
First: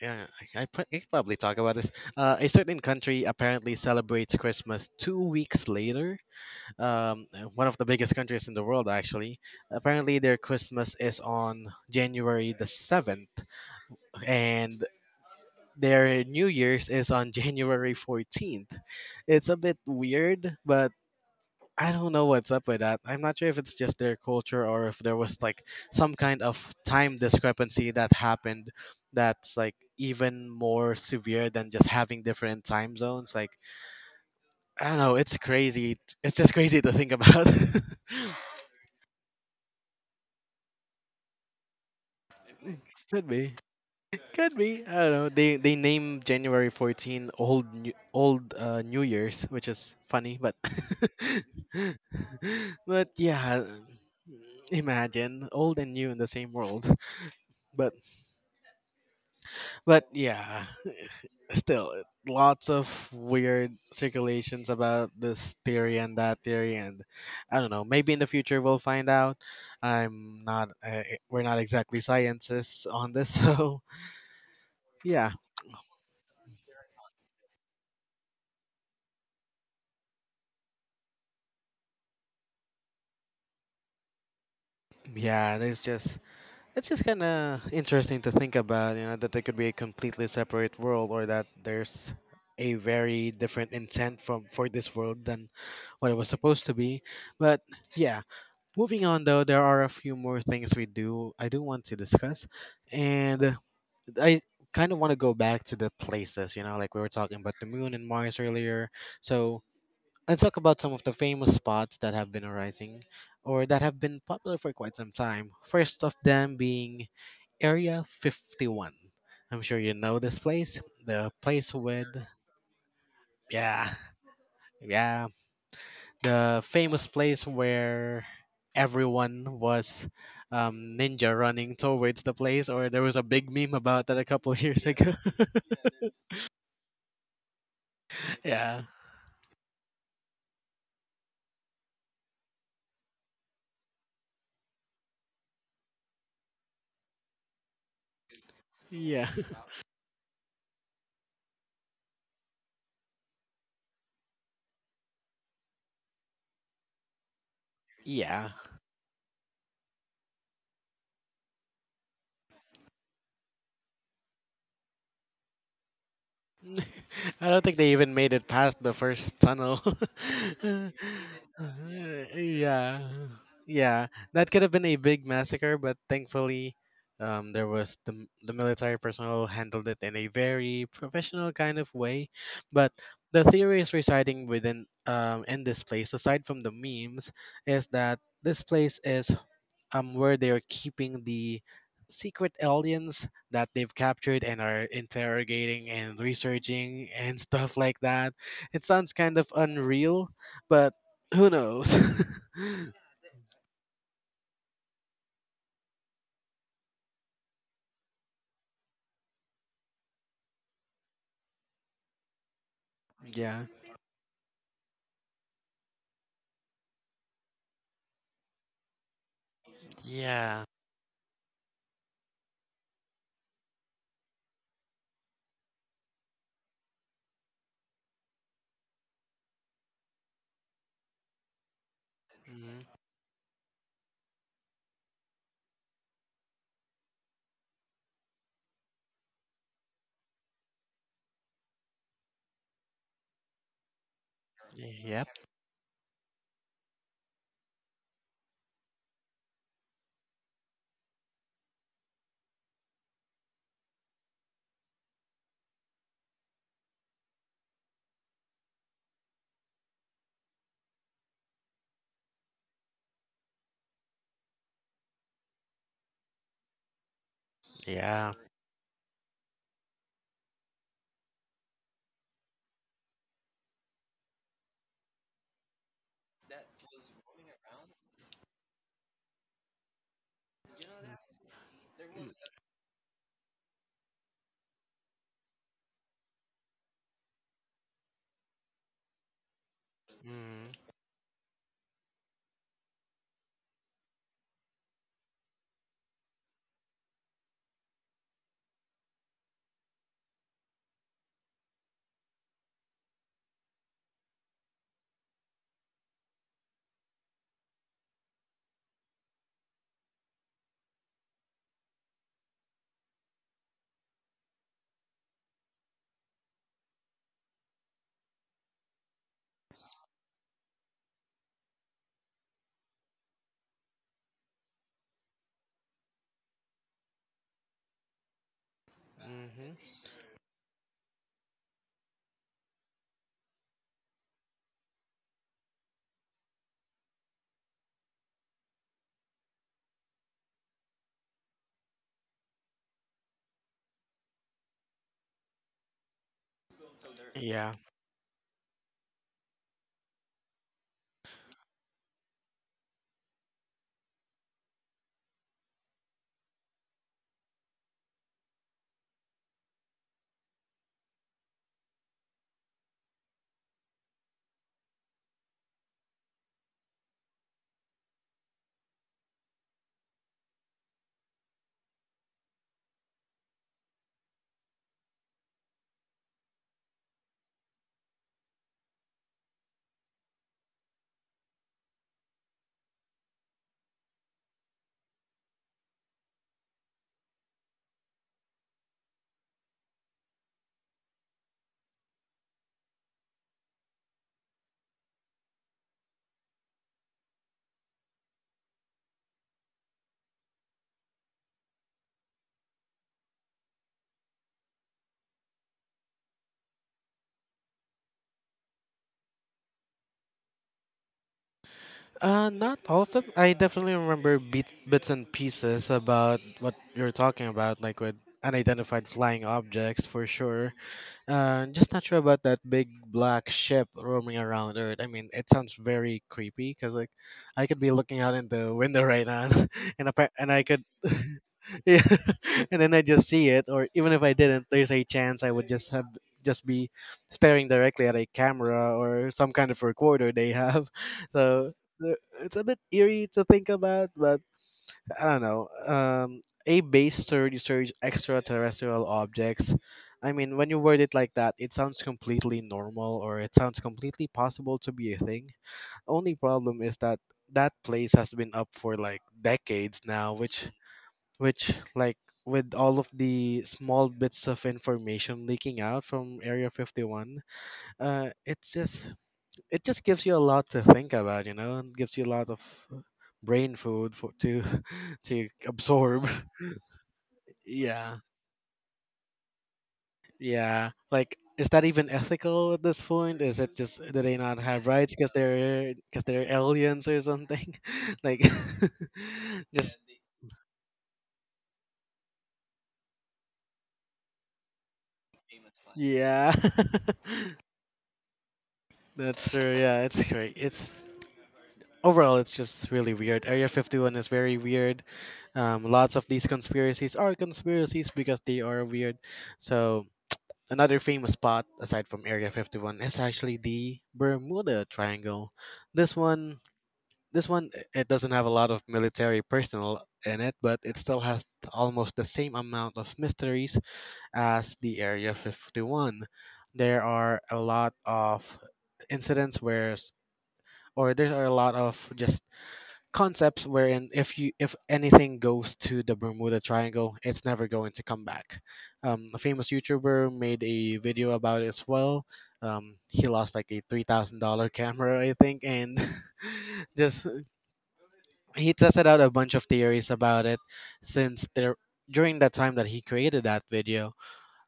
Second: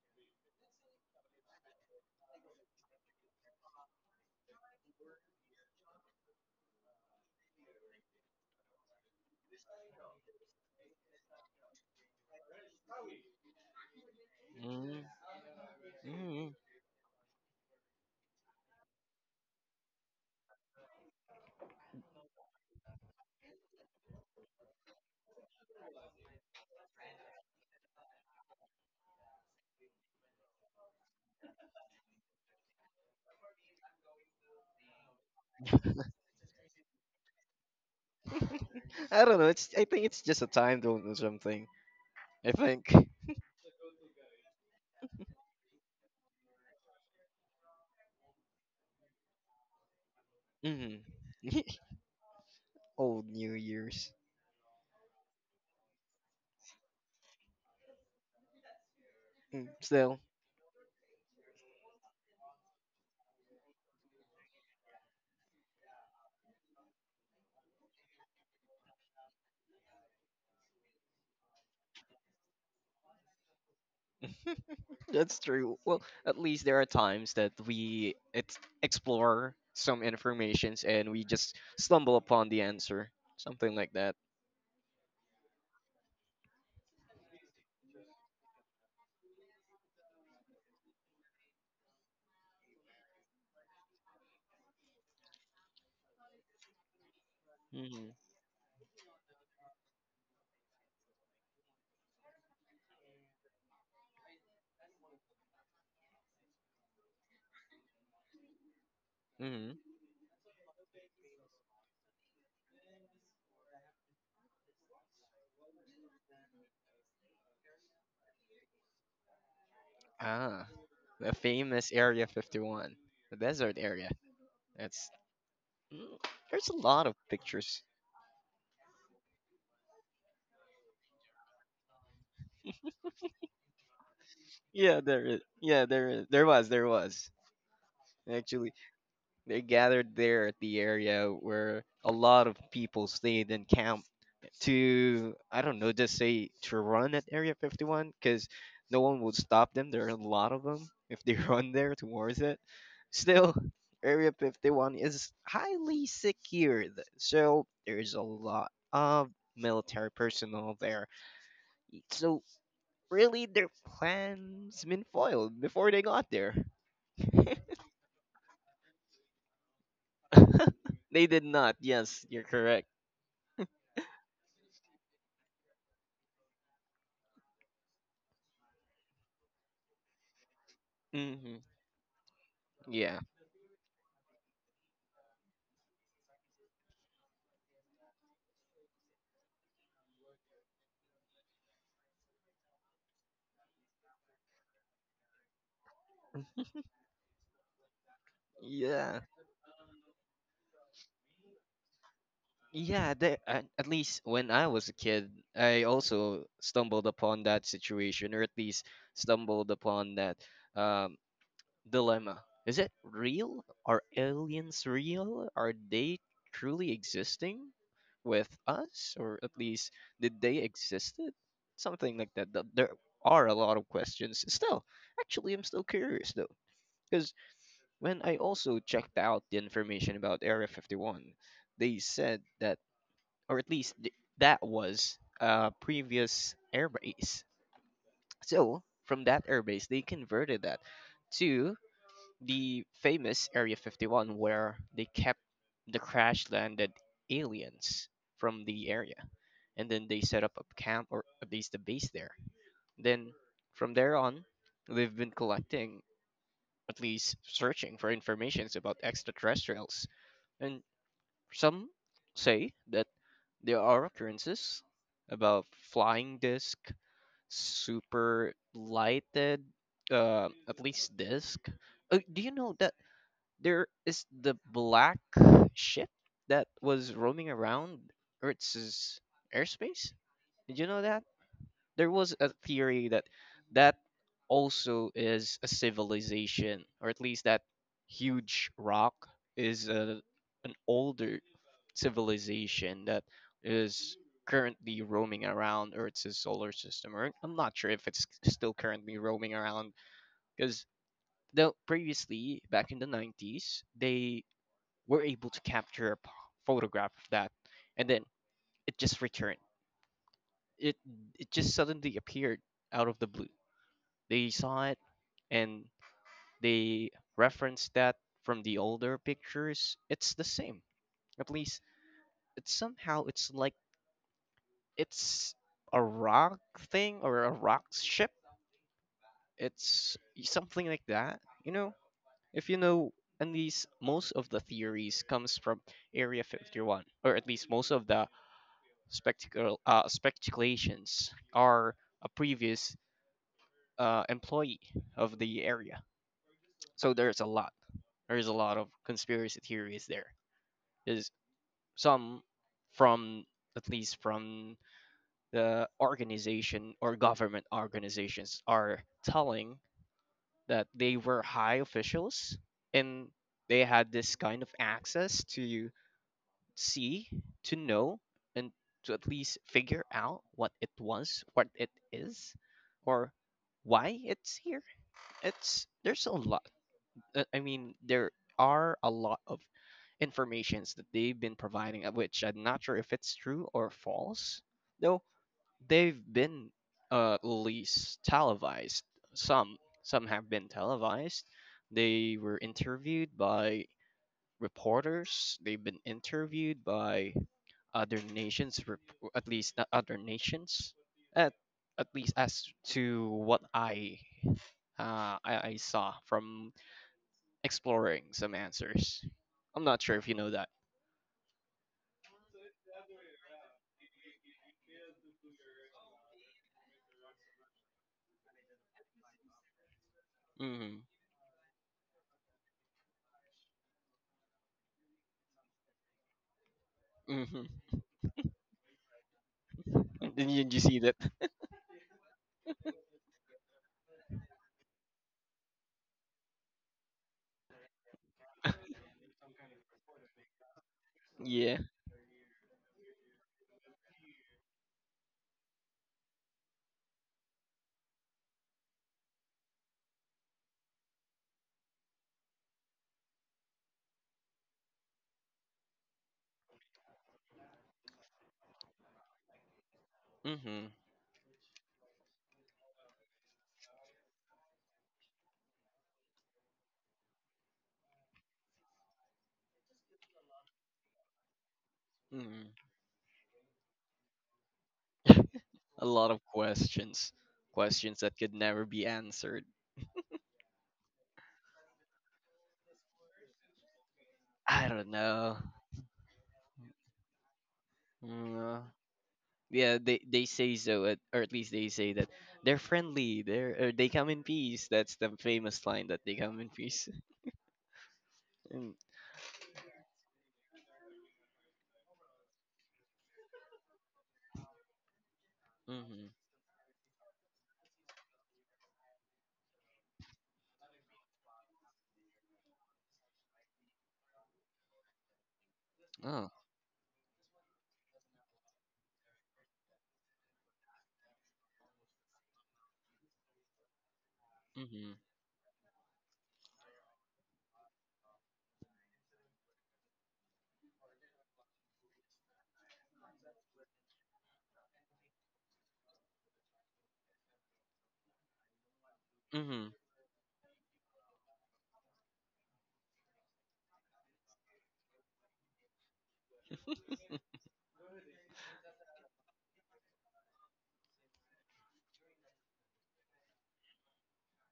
[SPEAKER 1] Yeah, I, I pr- I could probably talk about this. Uh, a certain country apparently celebrates Christmas two weeks later, um, one of the biggest countries in the world, actually. Apparently, their Christmas is on January the seventh, and their New
[SPEAKER 2] Mm-hmm.
[SPEAKER 1] Year's is on January fourteenth. It's a bit weird, but I don't know what's up with that. I'm not sure if it's just their culture or if there was like some kind of time discrepancy that happened, that's like even more severe than just having different time zones. Like, I don't know, it's crazy.
[SPEAKER 2] Mm-hmm.
[SPEAKER 1] It's just crazy to think about.
[SPEAKER 2] I don't know. It's I think it's just a time zone or something. I think.
[SPEAKER 1] Could be. Could be. I don't know. They they name January fourteenth old new, old uh, New Year's, which is funny, but
[SPEAKER 2] Mm.
[SPEAKER 1] but
[SPEAKER 2] Old New
[SPEAKER 1] yeah,
[SPEAKER 2] Year's.
[SPEAKER 1] imagine old and new in the same world. But
[SPEAKER 2] Mm,
[SPEAKER 1] but
[SPEAKER 2] still,
[SPEAKER 1] yeah, still lots of weird circulations about this theory and that theory and I don't know. Maybe in the future we'll find out. I'm not. Uh, we're not exactly scientists on this, so yeah.
[SPEAKER 2] that's true. Well, at least there are times that we ex- explore some informations and we just stumble upon the answer, something like that.
[SPEAKER 1] Yeah, that's just it's just kind of interesting to think about, you know, that there could be a completely separate world or that there's a very different intent from for this world than what it was supposed to be. But
[SPEAKER 2] Hmm.
[SPEAKER 1] yeah, moving on though, there are a few more things we do I do want to discuss, and I kind of want to go back to the places, you know, like we were talking about the moon and Mars earlier. So,
[SPEAKER 2] Hmm.
[SPEAKER 1] and talk about some of the famous spots that have been arising or that have been popular for quite some time. First of them being Area fifty-one. I'm sure you know this
[SPEAKER 2] Ah,
[SPEAKER 1] place,
[SPEAKER 2] the
[SPEAKER 1] the place
[SPEAKER 2] famous
[SPEAKER 1] with
[SPEAKER 2] Area fifty-one, the desert
[SPEAKER 1] yeah,
[SPEAKER 2] area. That's
[SPEAKER 1] yeah,
[SPEAKER 2] mm,
[SPEAKER 1] the
[SPEAKER 2] there's a
[SPEAKER 1] famous
[SPEAKER 2] lot of
[SPEAKER 1] place
[SPEAKER 2] pictures.
[SPEAKER 1] where everyone was um, ninja running towards the place, or there was a big meme about that a couple years
[SPEAKER 2] Yeah,
[SPEAKER 1] ago.
[SPEAKER 2] there is. Yeah, there is. There was. There was. Actually.
[SPEAKER 1] Yeah,
[SPEAKER 2] They gathered there at the area where a lot of people stayed and camped to, I don't know, just say to run at Area fifty-one because no one
[SPEAKER 1] yeah,
[SPEAKER 2] would stop them. There are a lot of them if they run there towards it. Still, Area fifty-one is highly secured, so there's a
[SPEAKER 1] yeah.
[SPEAKER 2] lot of military personnel there. So, really, their plans been foiled before they got there.
[SPEAKER 1] I don't think they even made it past the first tunnel.
[SPEAKER 2] They did not. Yes, you're correct.
[SPEAKER 1] Yeah. Yeah. That could have been a big massacre, but thankfully, um, there was the, m- the military personnel handled it in a very professional
[SPEAKER 2] Hmm.
[SPEAKER 1] kind of way. But
[SPEAKER 2] Yeah.
[SPEAKER 1] the theory is residing within, um, in this place, aside from the memes, is that this place is, um, where they're keeping the secret aliens that they've captured and are interrogating and researching and stuff like that. It sounds
[SPEAKER 2] Yeah,
[SPEAKER 1] kind of unreal, but who knows?
[SPEAKER 2] yeah. They, at, at least when I was a kid, I also stumbled upon that situation, or at least stumbled upon that um, dilemma. Is it real?
[SPEAKER 1] Yeah.
[SPEAKER 2] Are aliens real? Are they truly existing with us, or at least did they
[SPEAKER 1] Yeah.
[SPEAKER 2] existed? Something like that. Th- There are a lot of questions. Still, actually, I'm still curious though, because when I also checked out the information about Area fifty-one, they said that
[SPEAKER 1] Hmm.
[SPEAKER 2] or at least th- that was a previous airbase. So from that airbase, they converted that to the famous Area fifty-one, where they
[SPEAKER 1] Yep.
[SPEAKER 2] kept the crash landed aliens from the area, and then they set up a camp or at least a base there. Then from there on, they've been collecting, at least searching for informations about extraterrestrials, and some say that there are appearances about flying disc,
[SPEAKER 1] Yeah.
[SPEAKER 2] super lighted, uh, at least disc. Uh, do you know that there is the black ship that was roaming around Earth's airspace? Did you know that? There was a theory that that also is a civilization, or at least that huge rock is a, an older civilization that is currently roaming around Earth's solar system. Or I'm not sure if it's still currently roaming around because though previously back in the nineties they were able to capture a p- photograph of that and then it just returned it it just suddenly appeared out of the blue. They saw it and they referenced that from the older pictures it's the same. At least it's somehow it's like it's a rock thing or a rock ship.
[SPEAKER 1] Mm-hmm.
[SPEAKER 2] It's something like that. You know, if you know, at least most of the theories comes from Area fifty-one, or at least most of the spectacle uh, speculations are a previous uh, employee of the area. So there's a lot.
[SPEAKER 1] Yeah.
[SPEAKER 2] There's a lot of conspiracy theories there. There's some from at least from the organization or government organizations are telling that they were high officials and they had this kind of access to see, to know, and to at least figure out what it was, what it is, or why it's here. It's there's a lot. uh, I mean, there are a lot of informations that they've been providing, uh, which I'm not sure if it's true or false. Though they've been uh, at least televised. Some some have been televised. They were interviewed by reporters. They've been interviewed by other nations, rep- at least the other nations. At at least as to what I uh, I, I saw from exploring some answers. I'm not sure if you know that.
[SPEAKER 1] Uh, not all of them. I definitely remember bit, bits and pieces about what you're talking about, like with unidentified flying objects for sure.
[SPEAKER 2] Mm-hmm.
[SPEAKER 1] Uh, just not sure about that big black ship roaming around Earth. I mean, it sounds very creepy because like
[SPEAKER 2] Mm-hmm.
[SPEAKER 1] I could be looking out in the window right now, and appa-
[SPEAKER 2] Did
[SPEAKER 1] and
[SPEAKER 2] you,
[SPEAKER 1] I
[SPEAKER 2] did you
[SPEAKER 1] could,
[SPEAKER 2] see that?
[SPEAKER 1] yeah, and then I just see it. Or even if I didn't, there's a chance I would just have just be staring directly at a camera or some kind of recorder they have. So
[SPEAKER 2] yeah.
[SPEAKER 1] uh, it's a bit eerie to think about, but I don't know, um, a base to research extraterrestrial objects. I mean, when you word it like that, it sounds completely normal or it sounds completely possible to be a thing. Only problem is that that place has been up for like decades now, which,
[SPEAKER 2] Mm-hmm.
[SPEAKER 1] which like with all of the small bits of information leaking out from Area fifty-one, uh, it's just it just gives you a lot to think about, you know, and gives you a lot of
[SPEAKER 2] Mm-hmm.
[SPEAKER 1] brain food for to to
[SPEAKER 2] A
[SPEAKER 1] absorb.
[SPEAKER 2] lot of questions, questions
[SPEAKER 1] Yeah,
[SPEAKER 2] that could never be answered.
[SPEAKER 1] yeah. Like, is that even ethical at this point? Is it just do they not
[SPEAKER 2] I
[SPEAKER 1] have
[SPEAKER 2] don't
[SPEAKER 1] rights because
[SPEAKER 2] know.
[SPEAKER 1] they're because they're aliens or something? Like,
[SPEAKER 2] Mm, uh, yeah,
[SPEAKER 1] just
[SPEAKER 2] they they say so, at, or at least they say that they're friendly. They're or they come in peace. That's the famous line that they
[SPEAKER 1] yeah.
[SPEAKER 2] come in peace. mm.
[SPEAKER 1] That's true. Yeah, it's great. It's overall, it's just really weird. Area fifty-one is very weird. Um, lots of
[SPEAKER 2] Mhm.
[SPEAKER 1] these conspiracies are conspiracies because they are weird. So another famous spot, aside from Area fifty-one, is actually the Bermuda Triangle. This
[SPEAKER 2] Oh.
[SPEAKER 1] one, this one, i- it doesn't have a lot of military personnel in it, but it still has almost the same amount of mysteries as the
[SPEAKER 2] Mhm.
[SPEAKER 1] Area fifty-one. There are a lot of incidents where, s- or there are a lot of just concepts wherein if you if anything goes to the Bermuda Triangle, it's never going to come back. Um, a famous
[SPEAKER 2] Mhm.
[SPEAKER 1] YouTuber made a video about it as well. Um, he lost like a three thousand dollar camera, I think, and just he tested out a bunch of theories about it since there during that time that he created that video,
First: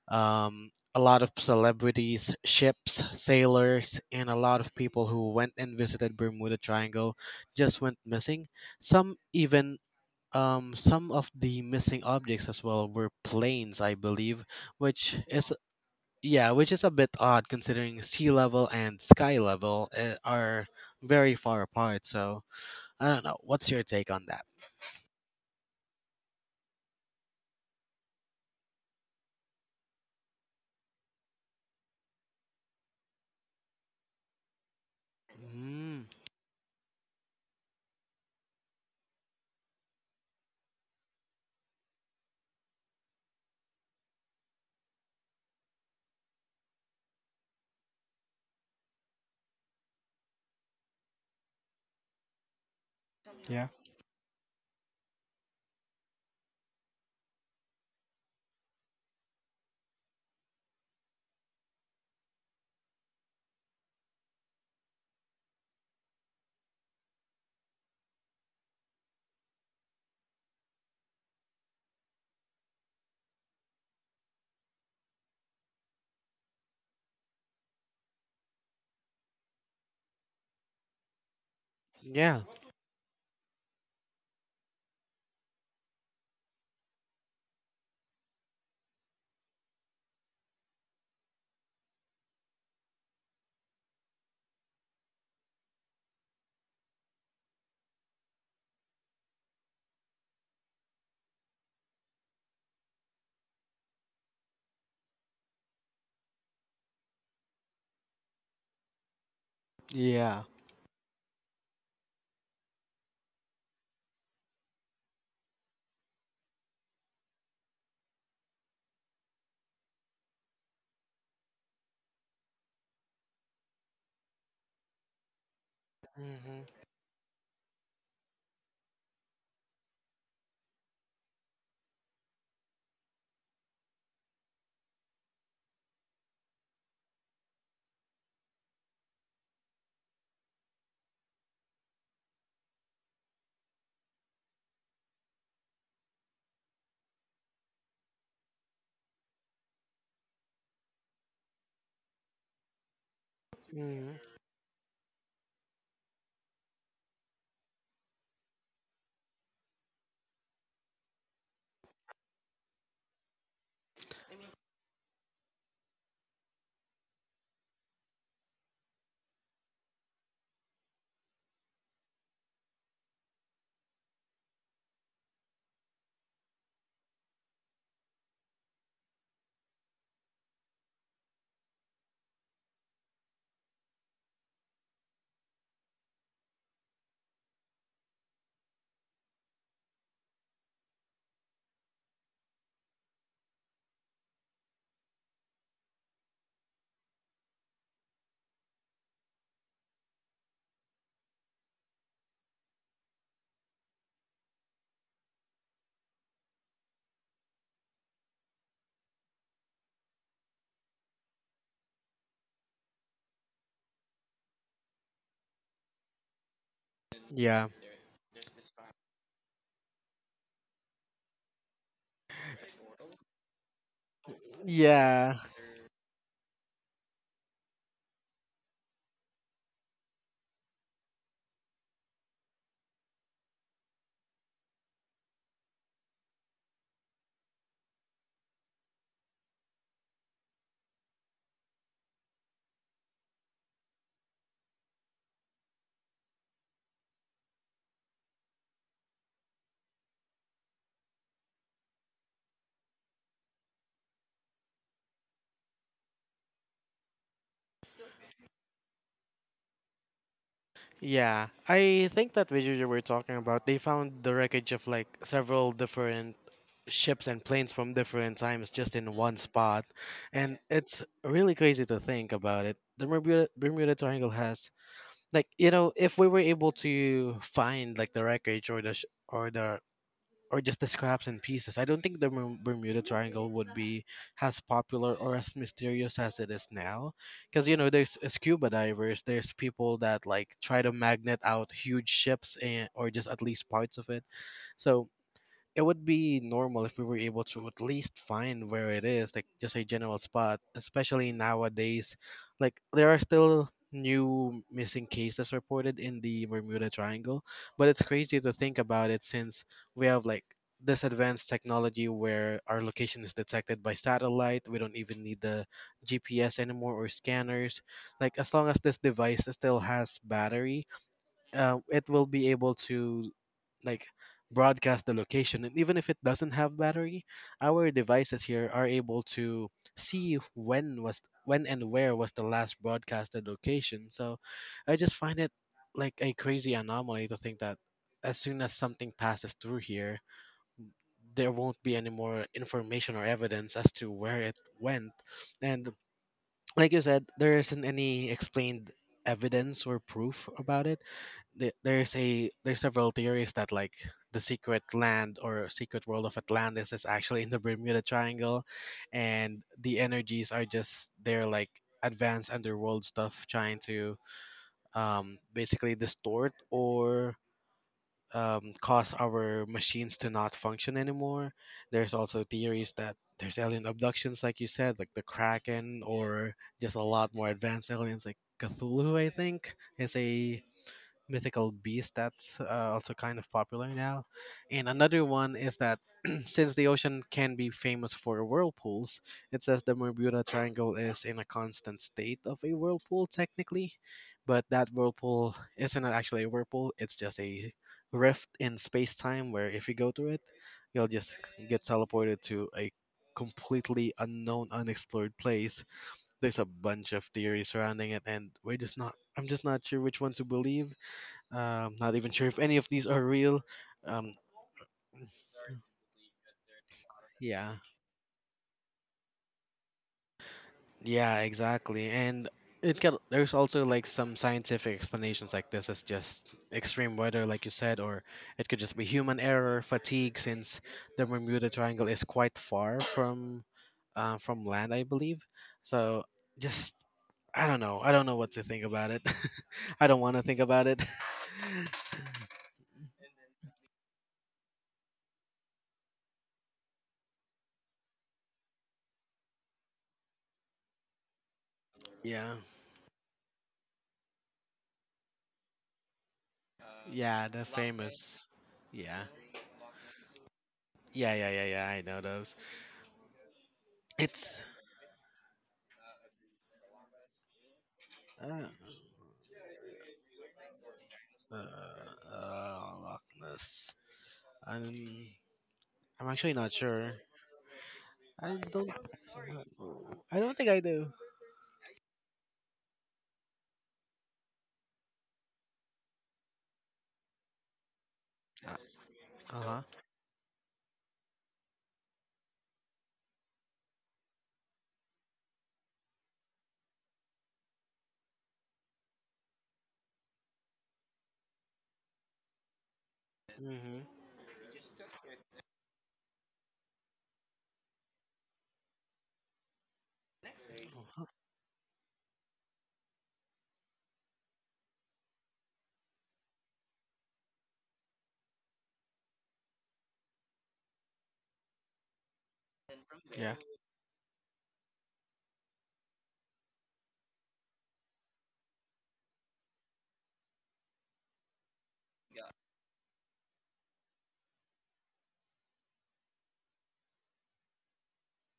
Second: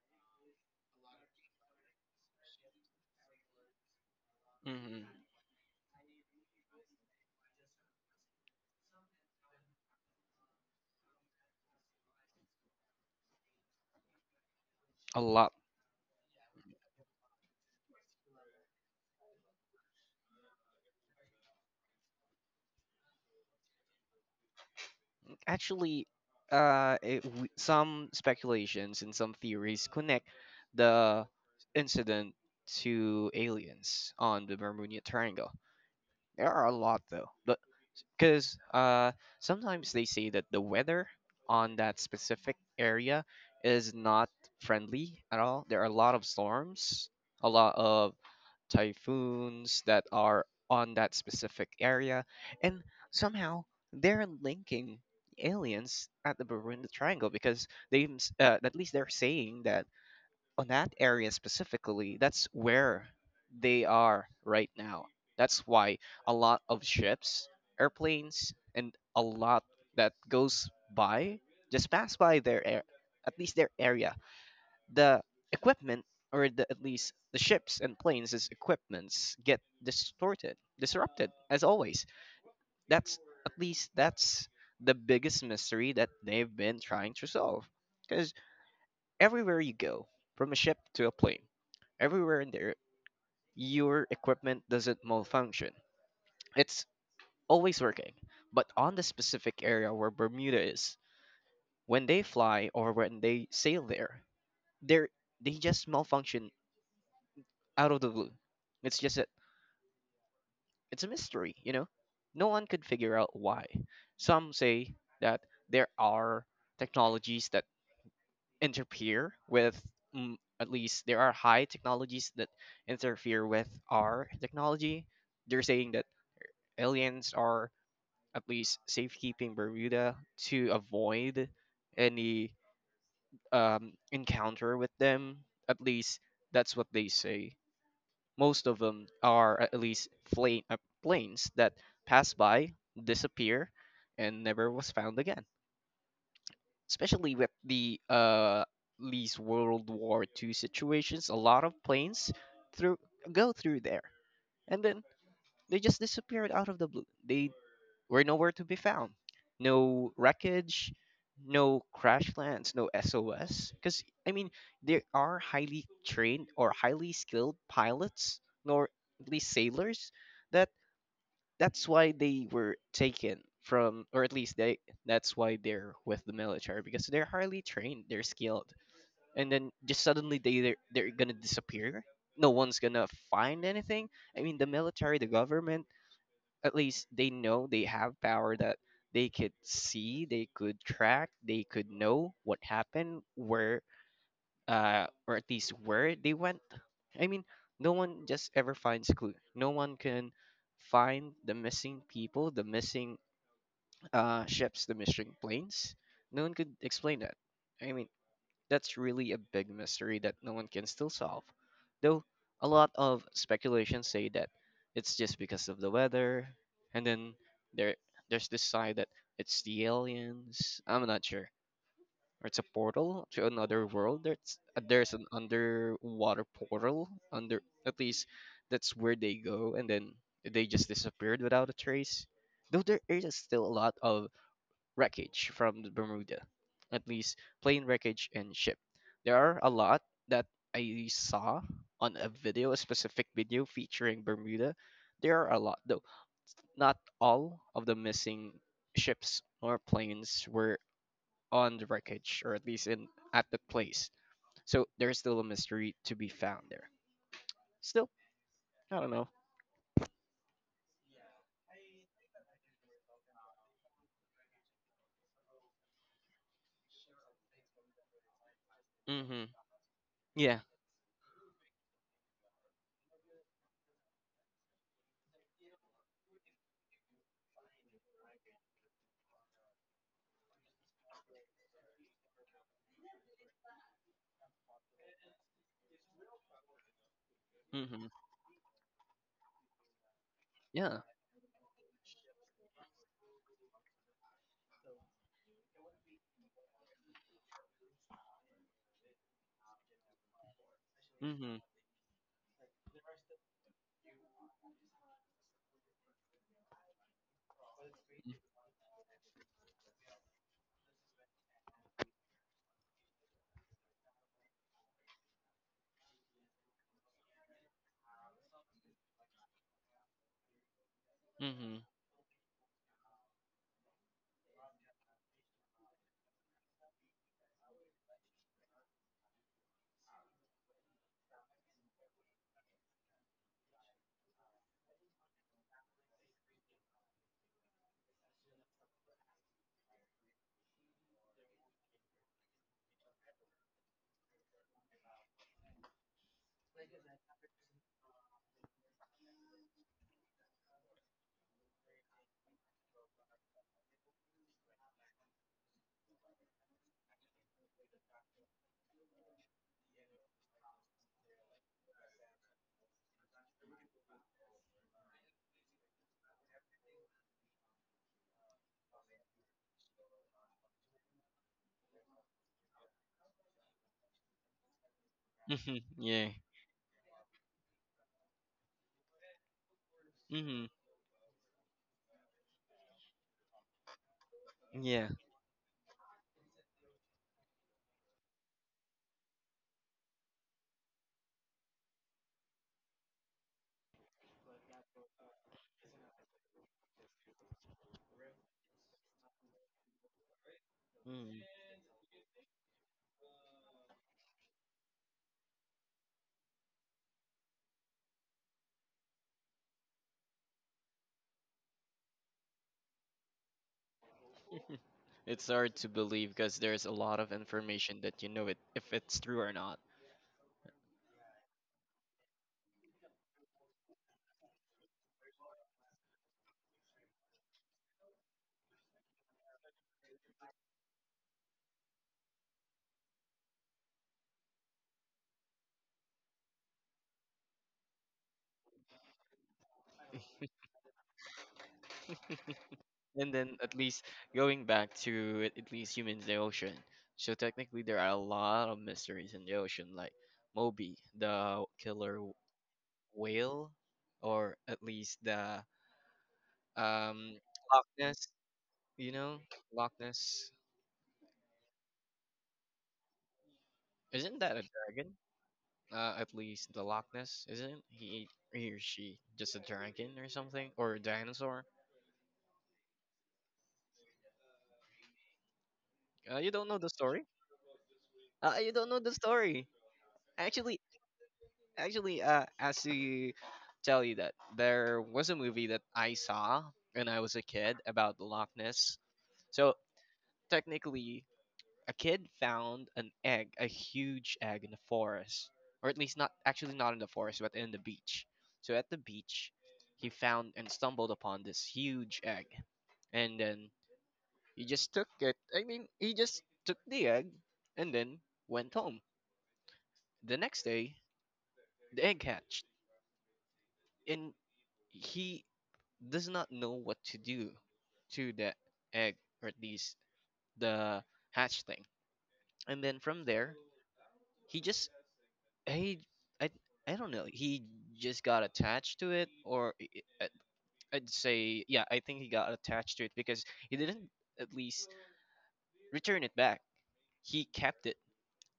[SPEAKER 1] um, a lot of celebrities, ships, sailors, and a lot of people
[SPEAKER 2] Mhm.
[SPEAKER 1] who went and visited Bermuda Triangle just went missing. Some even, um, some of the missing objects as well were planes, I believe, which
[SPEAKER 2] A
[SPEAKER 1] is
[SPEAKER 2] lot.
[SPEAKER 1] yeah, which is a bit odd considering sea level and sky level uh, are very far apart. So I don't know. What's your take on that?
[SPEAKER 2] Actually, uh, it, w- some speculations and some theories connect the incident to aliens on the Bermuda Triangle.
[SPEAKER 1] Mm.
[SPEAKER 2] There are a lot though, but because uh, sometimes they say that the weather on that specific area is not friendly at all. There are a lot of storms, a lot of typhoons that are on that specific area, and somehow
[SPEAKER 1] Yeah.
[SPEAKER 2] they're linking aliens at the Bermuda Triangle because they uh, at least they're saying that on that area specifically, that's where they are right now. That's why a lot of ships, airplanes, and a lot that goes by just pass by their air, at least their area. The equipment, or the, at least the ships and planes as equipments, get distorted, disrupted, as always.
[SPEAKER 1] Yeah,
[SPEAKER 2] That's at least that's the biggest mystery that they've been trying to solve. Because everywhere you go, from a ship to a plane, everywhere in there, your equipment doesn't malfunction. It's always working. But on the specific area where Bermuda is, when they fly or when they sail there, they they just malfunction out of the blue. It's just that
[SPEAKER 1] yeah,
[SPEAKER 2] it's a mystery, you know. No one could figure out why. Some say that there are technologies that interfere with mm, at least there are high technologies that interfere with our technology. They're saying that
[SPEAKER 1] hmm
[SPEAKER 2] aliens are at least safekeeping Bermuda to avoid any um, encounter with them, at least that's what they say. Most of them are at least plane, uh, planes that pass by, disappear and never was found again, especially with the uh these World War Two situations. A lot of planes through go through there,
[SPEAKER 1] hmm
[SPEAKER 2] and then they just disappeared out of the blue. They were nowhere to be found. No wreckage, no crash lands, no S O S. Because I mean, there are highly trained or highly skilled pilots, nor at least sailors, that that's why they were taken from, or at least they, that's why they're with the military, because they're highly trained, they're skilled. And then just suddenly, they they're, they're gonna disappear. No one's gonna find anything. I mean, the military, the government, at least they know they have power, that they could see, they could track, they could know what happened, where uh, or at least where they went. I mean, no one just ever finds clue. No one can find the missing people, the missing uh, ships, the missing planes. No one could explain that. I mean, that's really a big mystery that no one can still solve. Though a lot of speculations say that it's just because of the weather, and then
[SPEAKER 1] yeah,
[SPEAKER 2] there there's this side that it's the aliens. I'm not sure, or it's a portal to another world. There's uh, there's an
[SPEAKER 1] yeah.
[SPEAKER 2] underwater portal under, at least that's where they go, and then they just disappeared without a trace. Though there is still a lot of wreckage from the Bermuda, at least plane wreckage and ship. There are a lot that I saw on a video, a specific video featuring Bermuda. There are a lot though. Not all of the missing ships or planes were on the wreckage, or at least in at the place. So there's still a mystery to be found there. Still, I don't know.
[SPEAKER 1] Yeah, I think that video you were talking about, they found the wreckage of like several different ships and planes from different times just in one
[SPEAKER 2] Mm-hmm.
[SPEAKER 1] spot. And
[SPEAKER 2] Yeah.
[SPEAKER 1] it's really crazy to think about it. The Bermuda, Bermuda Triangle has like, you know, if we were able to find like the wreckage or the sh- or the or just the scraps and pieces. I don't think the Berm- Bermuda Triangle would be as popular or as mysterious as it is now, because you know
[SPEAKER 2] Mm-hmm.
[SPEAKER 1] there's uh, scuba divers, there's people that like try to
[SPEAKER 2] Yeah.
[SPEAKER 1] magnet out huge ships and, or just at least parts of it. So it would be normal if we were able to at least find where it is, like just a general spot, especially
[SPEAKER 2] Mm-hmm.
[SPEAKER 1] nowadays. Like there are still new missing cases reported in the Bermuda Triangle, but it's crazy to think about it since we have like this advanced technology where our location is detected by satellite. We don't even need the G P S anymore or scanners. Like as long as this device still has battery, uh,
[SPEAKER 2] Mm-hmm.
[SPEAKER 1] it will be able to like broadcast the location, and even if it doesn't have battery, our devices here are able to see when was when and where was the last broadcasted location. So I just find it like a crazy anomaly to think that as soon as something passes through here, there won't be any more information or evidence as to where it went. And like you said, there isn't any explained evidence or proof about it. The- There's a there's several theories that like the secret land or secret world of Atlantis is actually in the Bermuda Triangle, and the energies are just they're like advanced underworld stuff trying to, um, basically distort or, um, cause our machines to not function anymore. There's also theories that there's alien abductions, like you said, like the
[SPEAKER 2] Mm-hmm.
[SPEAKER 1] Kraken,
[SPEAKER 2] Yeah.
[SPEAKER 1] or just a lot more advanced aliens, like Cthulhu. I think is a
[SPEAKER 2] Mm-hmm.
[SPEAKER 1] mythical beast that's uh, also kind of popular now. And
[SPEAKER 2] Yeah.
[SPEAKER 1] another one is that since the ocean can be famous for whirlpools, it says the Bermuda Triangle is in a constant state of a whirlpool technically, but that whirlpool isn't actually a whirlpool, it's just a rift in space-time where if you go through it, you'll just
[SPEAKER 2] Mm-hmm.
[SPEAKER 1] get teleported to a completely unknown unexplored place. There's a bunch of theories surrounding it and we're just not I'm just not sure which one to believe, um, not even sure if any of these are real. Um,
[SPEAKER 2] It's hard to believe because there's a lot of
[SPEAKER 1] yeah,
[SPEAKER 2] information that you know it if it's true or not.
[SPEAKER 1] yeah, exactly. And it can, there's also like some scientific explanations, like this is just extreme weather, like you said, or it could just be human error, fatigue, since the Bermuda Triangle is quite far from, uh, from land, I believe. So just I don't know. I don't know what to think about it. I don't want to think about it.
[SPEAKER 2] And then at least going back to at at least humans in the ocean. So technically there are a lot of mysteries in the ocean, like Moby, the killer
[SPEAKER 1] Yeah,
[SPEAKER 2] whale, or at least the um,
[SPEAKER 1] yeah, the
[SPEAKER 2] Loch Ness.
[SPEAKER 1] famous,
[SPEAKER 2] You
[SPEAKER 1] yeah.
[SPEAKER 2] know, Loch Ness.
[SPEAKER 1] Yeah, yeah, yeah, yeah. I know those.
[SPEAKER 2] Isn't that
[SPEAKER 1] It's
[SPEAKER 2] a dragon? Uh, at least the Loch Ness, isn't he
[SPEAKER 1] uh,
[SPEAKER 2] he or she just a dragon or something, or a
[SPEAKER 1] uh,
[SPEAKER 2] dinosaur?
[SPEAKER 1] uh, Loch Ness. I'm I'm
[SPEAKER 2] Uh, you
[SPEAKER 1] actually
[SPEAKER 2] don't
[SPEAKER 1] not
[SPEAKER 2] know the
[SPEAKER 1] sure.
[SPEAKER 2] story.
[SPEAKER 1] I
[SPEAKER 2] Uh, you don't
[SPEAKER 1] don't.
[SPEAKER 2] know the story.
[SPEAKER 1] I don't think
[SPEAKER 2] Actually,
[SPEAKER 1] I do.
[SPEAKER 2] actually, uh, as to tell you that there was a movie that I saw when I was a kid about the Loch Ness.
[SPEAKER 1] Uh
[SPEAKER 2] So
[SPEAKER 1] huh.
[SPEAKER 2] technically, a kid found an egg, a huge egg in the forest, or at least not actually, not in the forest, but in the beach. So at the beach, he found and stumbled upon this huge egg, and then
[SPEAKER 1] Mhm.
[SPEAKER 2] he just took it. I mean, he just took the egg and then went home. The next day, the egg hatched, and he does not know what to do to the egg, or at least the hatch thing. And then from
[SPEAKER 1] Yeah.
[SPEAKER 2] there, he just he I I don't know. He just got attached to it, or I- I- I- would say, yeah. I think he got attached to it because he didn't at least return it back. He kept it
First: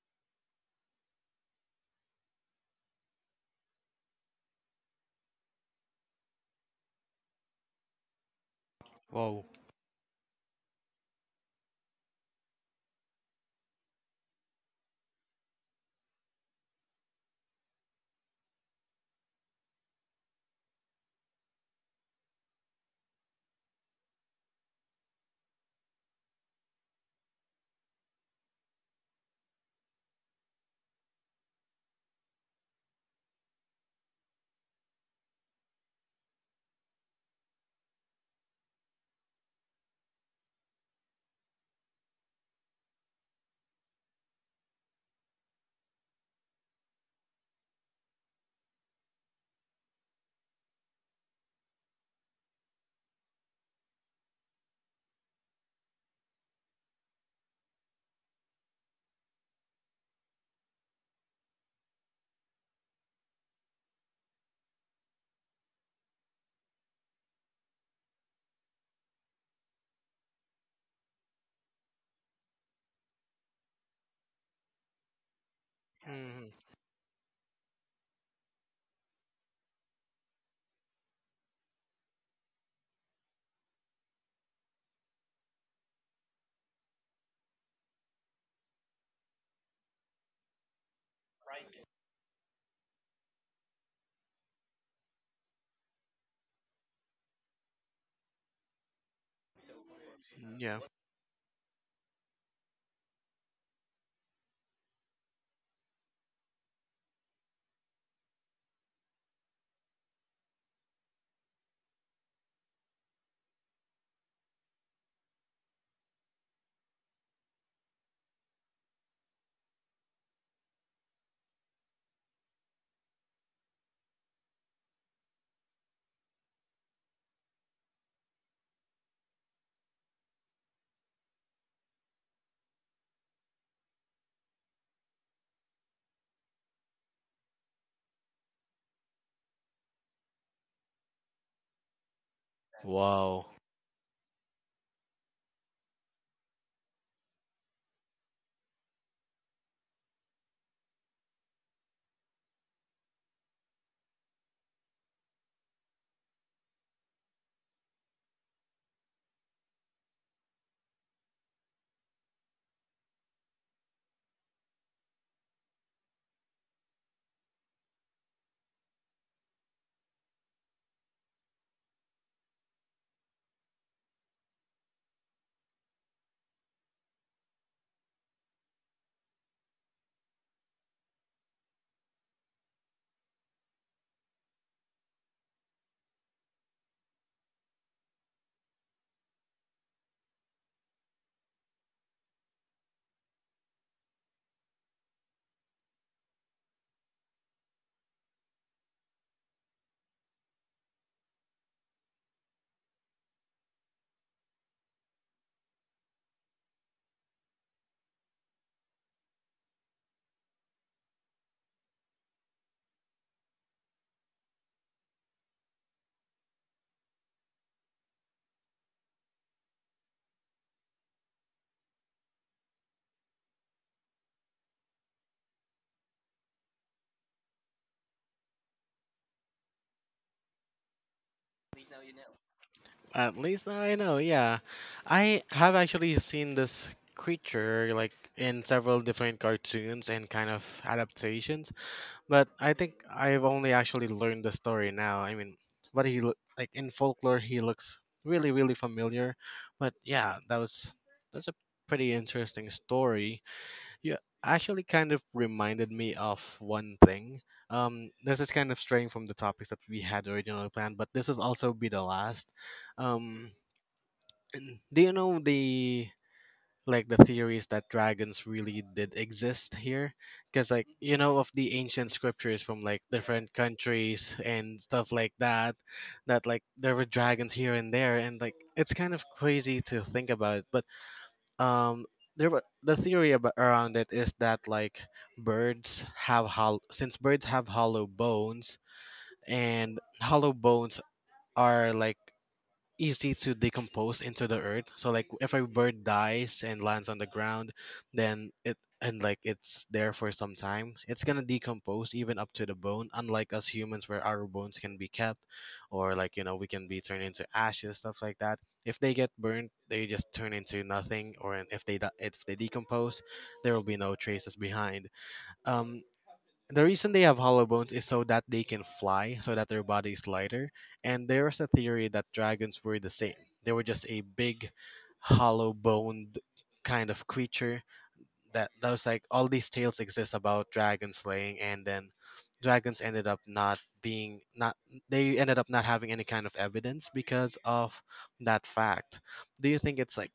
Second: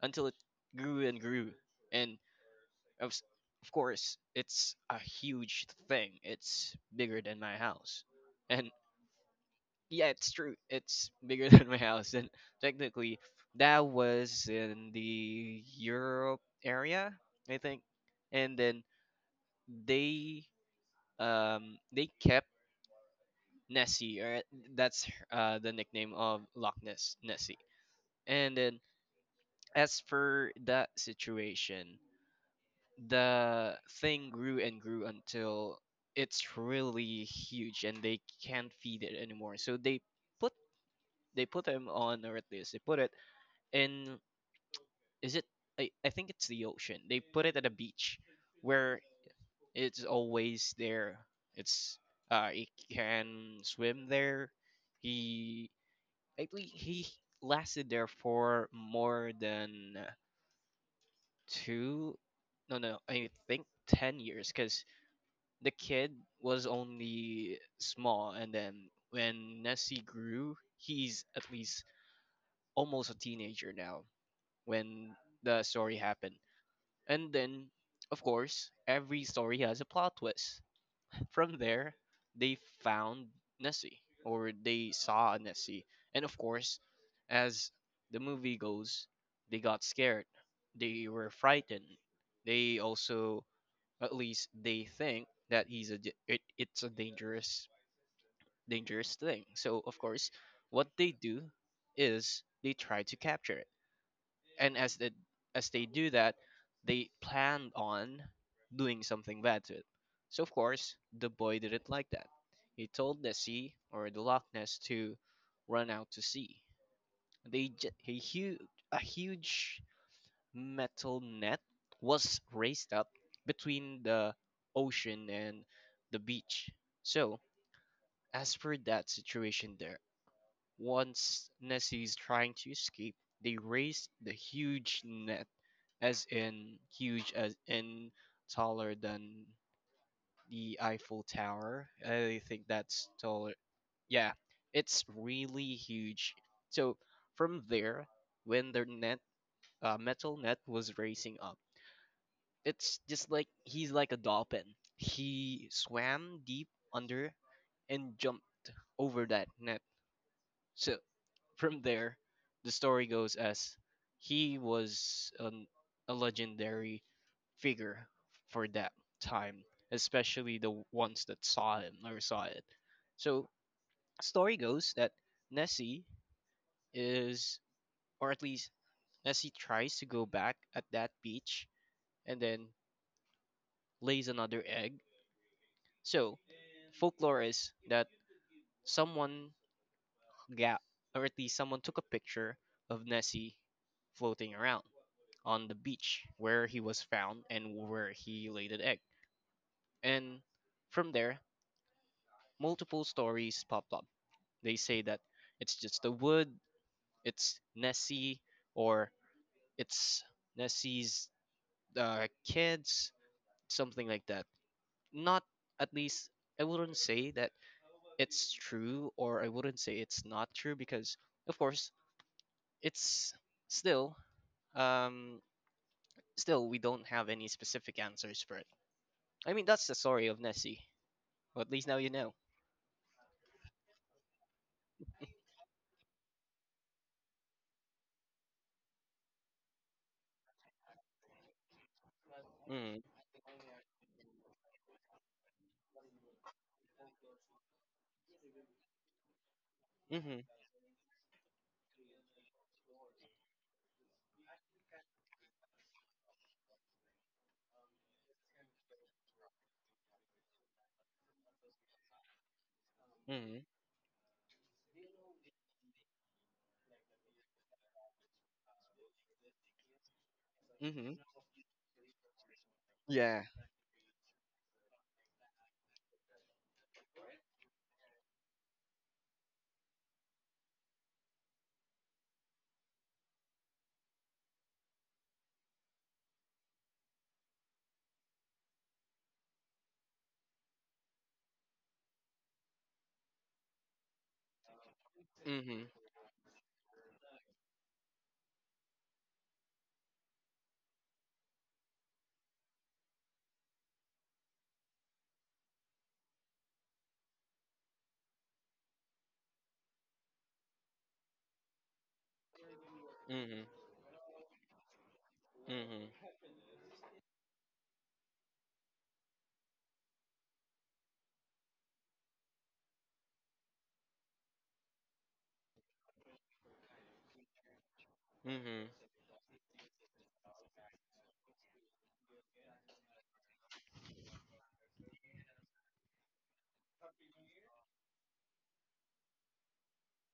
[SPEAKER 2] until it grew and grew, and of s- of course, it's a huge thing. It's bigger than my house, and
[SPEAKER 1] Whoa.
[SPEAKER 2] yeah, it's true. It's bigger than my house. And technically that was in the Europe area, I think, and then they um, they kept Nessie, or that's her- uh, the nickname of Loch Ness, Nessie. And then, as for that situation, the thing grew and grew until it's really huge, and they can't feed it anymore. So they put they put him on, or at least they put it in. Is it? I, I think it's the ocean. They put it at a beach, where it's always there. It's uh, it can swim there. He I believe he lasted there for more than uh, two, no, no, I think ten years because the kid was only small. And then when Nessie grew, he's at least almost a teenager now when the story happened.
[SPEAKER 1] Mhm.
[SPEAKER 2] And then, of course, every story has a plot twist. From there, they found Nessie, or they saw Nessie. And of course, as the movie goes, they got scared. They were frightened. They also, at least, they think that he's a d- it, it's a dangerous dangerous thing. So of course,
[SPEAKER 1] Yeah.
[SPEAKER 2] what they do is they try to capture, and as the, as they do that, they planned on doing something bad to it. So of course, the boy didn't like that. He told the sea, or the Loch Ness, to run out to sea. They j- a huge a huge metal net was raised up between the ocean and the beach. So as for that situation there, once Nessie is trying to escape, they raise the huge net, as in huge as in taller than the Eiffel Tower. I think that's
[SPEAKER 1] Wow.
[SPEAKER 2] taller. Yeah, it's really huge. So from there, when their net uh, metal net was racing up, it's just like, he's like a dolphin. He swam deep under and jumped over that net. So from there, the story goes as he was an, a legendary figure for that time, especially the ones that saw him or saw it. So, story goes that Nessie is, or at least Nessie tries to go back at that beach and then lays another egg. So, folklore is that someone got, or at least someone took a picture of Nessie floating around on the beach where he was found and where he laid an egg. And from there, multiple stories pop up. They say that it's just the wood, it's Nessie, or it's Nessie's uh, kids, something like that. Not at least, I wouldn't say that it's true, or I wouldn't say it's not true because, of course, it's still, um, still, we don't have any specific answers for it. I mean, that's the story of Nessie. Well, at least now you know.
[SPEAKER 1] At least now I know. Yeah, I have actually seen this creature like in several different cartoons and kind of adaptations. But I think
[SPEAKER 2] Mm.
[SPEAKER 1] I've only actually learned the story now. I mean, but he loo- like in folklore he looks really really familiar. But yeah,
[SPEAKER 2] Mhm.
[SPEAKER 1] that was that's a pretty interesting story. You actually kind of reminded me of one thing. Um, this is kind of straying from the topics that we had originally planned, but this will also be the last. Um,
[SPEAKER 2] Mhm.
[SPEAKER 1] do you know the like the theories that dragons really did exist here? Because like you
[SPEAKER 2] Mhm.
[SPEAKER 1] know of the ancient scriptures from like
[SPEAKER 2] Yeah.
[SPEAKER 1] different countries and stuff like that, that like there were dragons here and there, and like it's kind of crazy to think about it. But um there were, the theory about, around it is that like birds have hollow, since birds have hollow bones, and hollow bones are like easy to decompose into the earth. So like if a
[SPEAKER 2] Mhm.
[SPEAKER 1] bird dies and lands on the ground, then it and like it's there for some time, it's gonna decompose even up to the bone. Unlike us humans, where our bones can be kept, or like you know we can be turned into ashes, stuff like that. If they get burnt, they just turn into nothing. Or if they di- if they decompose,
[SPEAKER 2] Mhm.
[SPEAKER 1] there will be no traces behind. Um,
[SPEAKER 2] Mhm.
[SPEAKER 1] the reason they have hollow bones is so that they can fly, so that their body is lighter. And there's a theory that dragons were the same. They were just a big, hollow boned kind of creature. That
[SPEAKER 2] Mhm.
[SPEAKER 1] that was like all these tales exist about dragon slaying, and then dragons ended up not being, not, they ended up not having any kind of evidence because of that fact. Do you think it's like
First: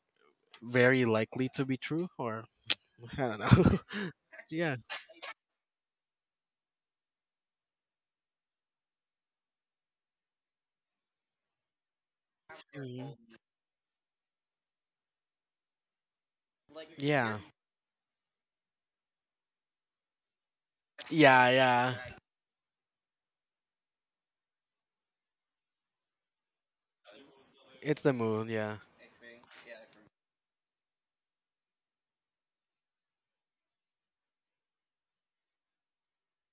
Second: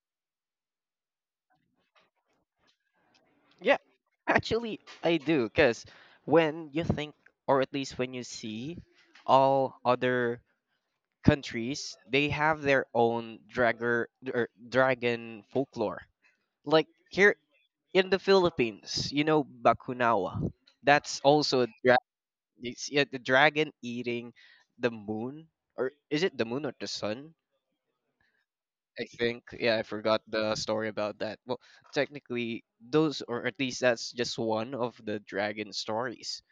[SPEAKER 1] very likely to be true, or I don't
[SPEAKER 2] Yeah.
[SPEAKER 1] know? Yeah.
[SPEAKER 2] Actually, I do, cuz when you think, or at least when you see all other countries, they have their
[SPEAKER 1] Mhm.
[SPEAKER 2] own dragger or dragon folklore. Like here
[SPEAKER 1] Yeah,
[SPEAKER 2] in the Philippines, you know Bakunawa. That's
[SPEAKER 1] yeah,
[SPEAKER 2] also a
[SPEAKER 1] yeah.
[SPEAKER 2] dra- It's, yeah, the dragon eating the moon, or is it the moon or the sun?
[SPEAKER 1] It's the moon, yeah.
[SPEAKER 2] I think, yeah, I forgot the story about that. Well, technically, those, or at least that's just one of the dragon stories.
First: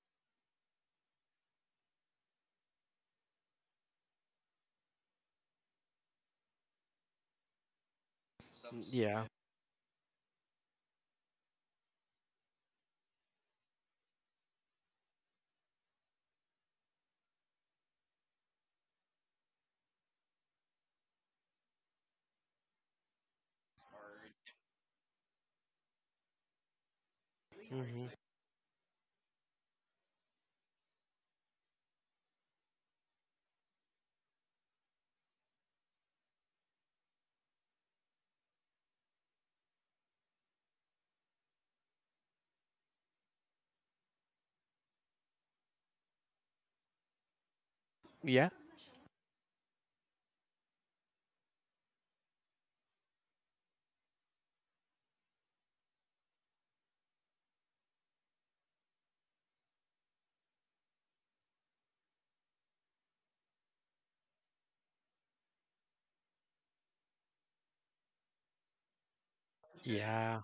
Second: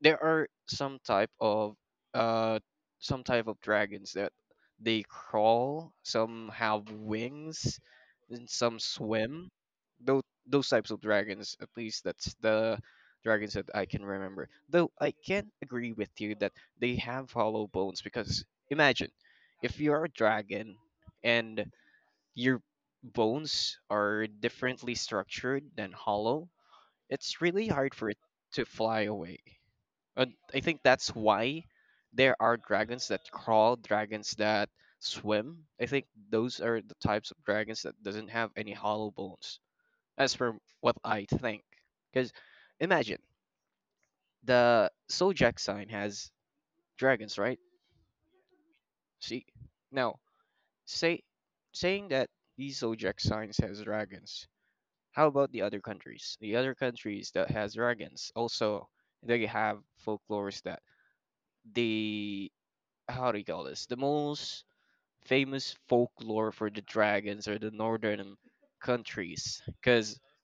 [SPEAKER 2] There are some type of uh some type of dragons that they crawl, some have wings, and some
[SPEAKER 1] Mm, yeah.
[SPEAKER 2] swim. Those those types of dragons, at least that's the dragons that I can remember. Though I can agree with you that they have hollow bones, because imagine if you're a dragon and your bones are differently structured than hollow, it's really hard
[SPEAKER 1] Hmm.
[SPEAKER 2] for it to fly away. And I think that's why there are dragons that crawl, dragons that swim. I think those are the types of dragons that doesn't have any hollow bones, as per what I think. Because imagine, the Sojak sign has dragons, right?
[SPEAKER 1] Yeah.
[SPEAKER 2] See, now say saying that these Zodiac signs has dragons. How about the other countries? The other countries that has dragons also, they have folklores that, the, how do you call this? The most famous folklore for the dragons are the northern countries because
[SPEAKER 1] Yeah.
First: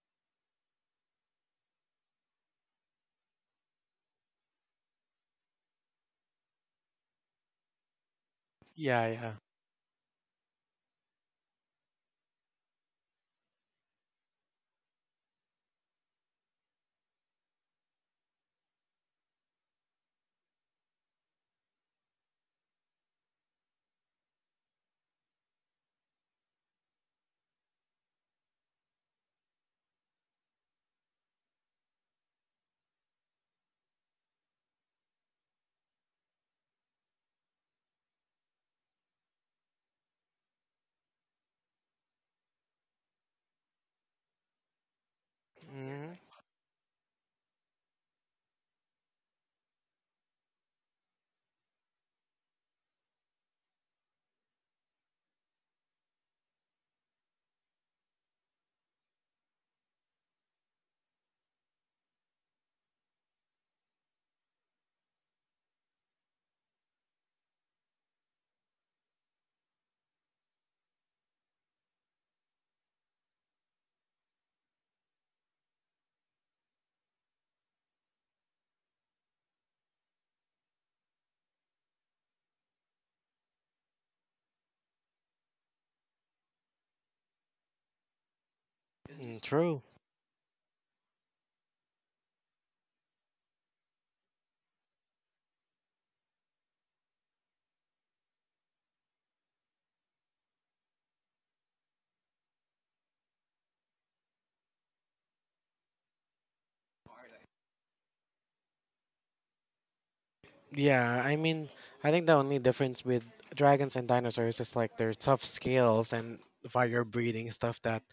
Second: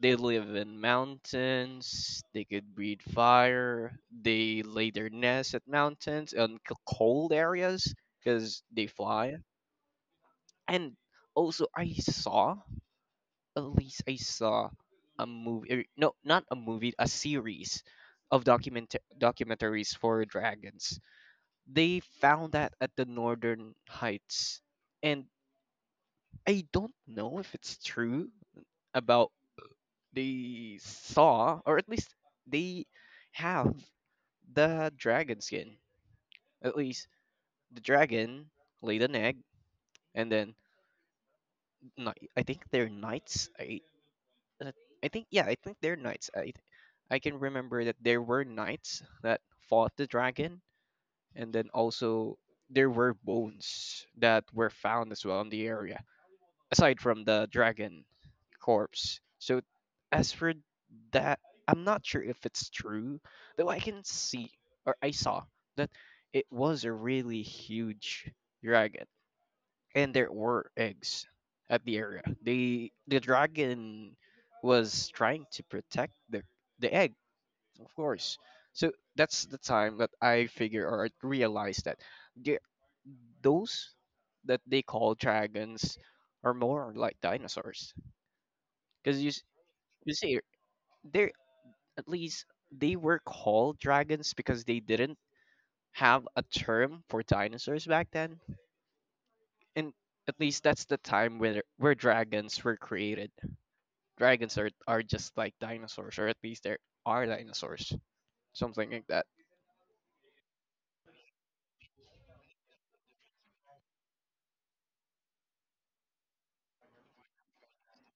[SPEAKER 2] they live in mountains. They could breathe fire. They lay their nests at mountains and c- cold areas because they
[SPEAKER 1] Yeah, yeah.
[SPEAKER 2] fly. And also, I saw, at least I saw a movie, er, no, not a movie, a series of document documentaries for dragons. They found that at the Northern Heights, and I don't know if it's true about, they saw, or at least they have the dragon skin. At least the dragon laid an egg, and then ni- I think they're knights. I uh, I think, yeah, I think they're
[SPEAKER 1] Hmm.
[SPEAKER 2] knights. I I can remember that there were knights that fought the dragon, and then also there were bones that were found as well in the area, aside from the dragon corpse. So as for that, I'm not sure if it's true, though I can see, or I saw, that it was a really huge dragon and there were eggs at the area. The the dragon was trying to protect the the egg, of course. So that's the time that I figure or realized that the, those that they call dragons are more like dinosaurs. Because you
[SPEAKER 1] Mm,
[SPEAKER 2] s-
[SPEAKER 1] true.
[SPEAKER 2] you see, they, at least they were called dragons because they didn't have a term for dinosaurs back then. And at least that's the time where where dragons were created. Dragons are are just like dinosaurs, or at least there are dinosaurs, something like that.
[SPEAKER 1] Yeah, I mean, I think the only difference with dragons and dinosaurs is like their tough scales and fire breathing stuff that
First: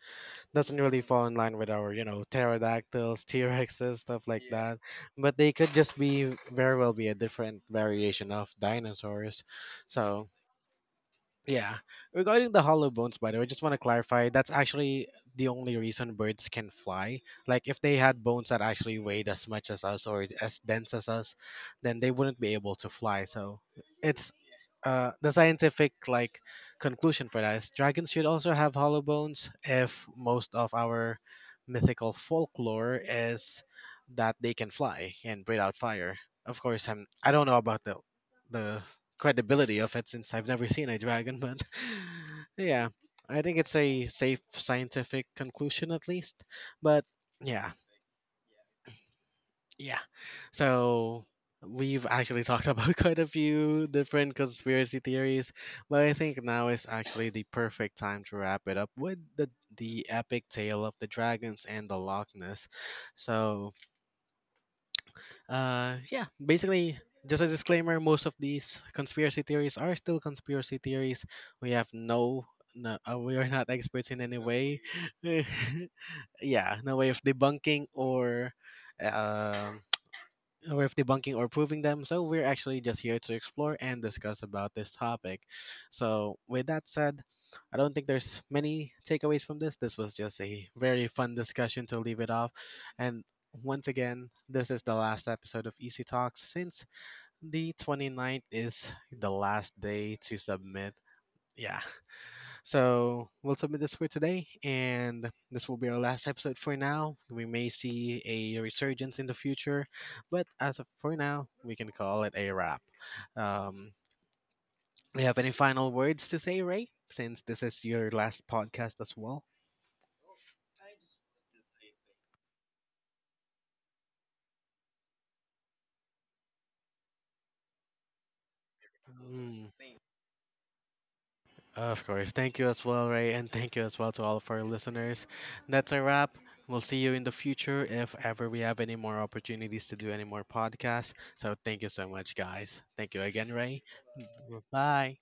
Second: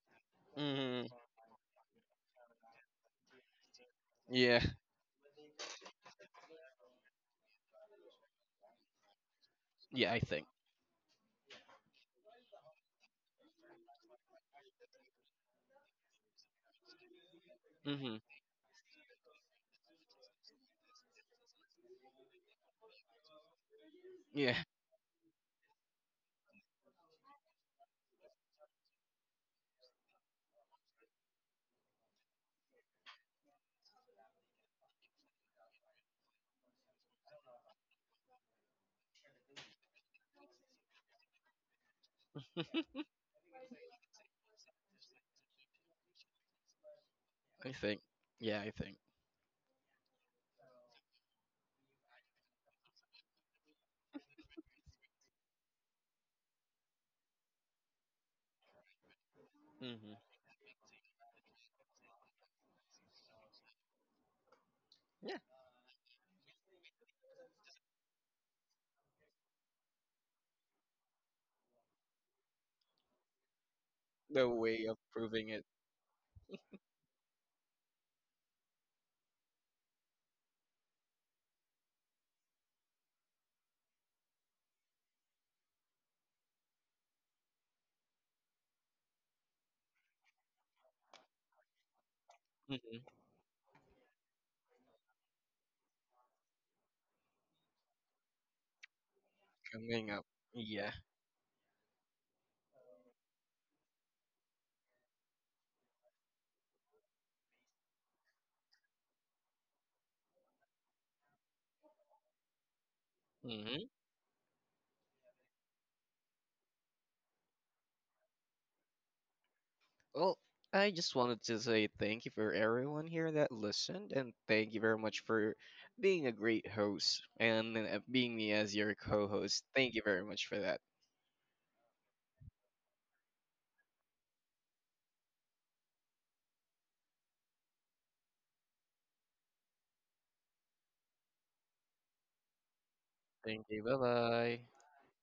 [SPEAKER 1] doesn't really
[SPEAKER 2] Mm,
[SPEAKER 1] fall in line with our, you know, pterodactyls, T-Rexes, stuff like
[SPEAKER 2] yeah,
[SPEAKER 1] that. But they could just be very well be a different variation of dinosaurs.
[SPEAKER 2] yeah, I
[SPEAKER 1] So,
[SPEAKER 2] think.
[SPEAKER 1] yeah. Regarding the hollow bones, by the way, just want to clarify that's actually the only reason birds can fly. Like, if they
[SPEAKER 2] Hmm.
[SPEAKER 1] had bones that actually weighed as much as us or as dense as us, then they wouldn't be able to fly. So, it's
[SPEAKER 2] Yeah,
[SPEAKER 1] uh, the scientific like conclusion for that is dragons should also have hollow bones if most of our mythical folklore is that they can fly and breathe out fire. Of course i'm I don't know about the the credibility of it since I've never seen a dragon, but yeah, I think it's a safe scientific conclusion at least, but
[SPEAKER 2] I
[SPEAKER 1] yeah,
[SPEAKER 2] think. Yeah, I think.
[SPEAKER 1] yeah. So we've actually talked about quite a few different conspiracy theories, but I think now is actually the perfect time to wrap it up with the the
[SPEAKER 2] Hmm.
[SPEAKER 1] epic tale of the dragons and the Loch Ness. So,
[SPEAKER 2] Yeah,
[SPEAKER 1] uh yeah, basically just a disclaimer, most of these conspiracy theories are still conspiracy theories. We have no no, uh, we are not experts in any
[SPEAKER 2] the
[SPEAKER 1] way.
[SPEAKER 2] way of proving it.
[SPEAKER 1] Yeah, no way of debunking or uh, um with debunking or proving them. So we're actually just here to explore and discuss about this topic. So with that said, I don't think there's many takeaways from this. This was just a very fun discussion to leave it off.
[SPEAKER 2] Hmm.
[SPEAKER 1] And once again, this is the last episode of Easy Talks since the 29th is the last
[SPEAKER 2] Coming
[SPEAKER 1] day
[SPEAKER 2] up.
[SPEAKER 1] to
[SPEAKER 2] Yeah.
[SPEAKER 1] submit. Yeah. So we'll submit this for today, and this will be our last episode for now. We may see a resurgence in the future, but as of for now, we can call it a wrap.
[SPEAKER 2] Hmm.
[SPEAKER 1] Um, do you have any final words to say, Ray? Since this is your last podcast as well.
[SPEAKER 2] Well, I just wanted to say thank you for everyone here that listened, and thank you very much for being a great host and uh, being me as your co-host.
[SPEAKER 1] Mm.
[SPEAKER 2] Thank you very much for that.
[SPEAKER 1] Of course. Thank you as well, Ray, and thank you as well to all of our listeners. That's a wrap. We'll see you in the future if ever we have any more opportunities to do any more podcasts. So thank you so much, guys. Thank you again,
[SPEAKER 2] Thank
[SPEAKER 1] Ray.
[SPEAKER 2] you. Bye bye.
[SPEAKER 1] Bye.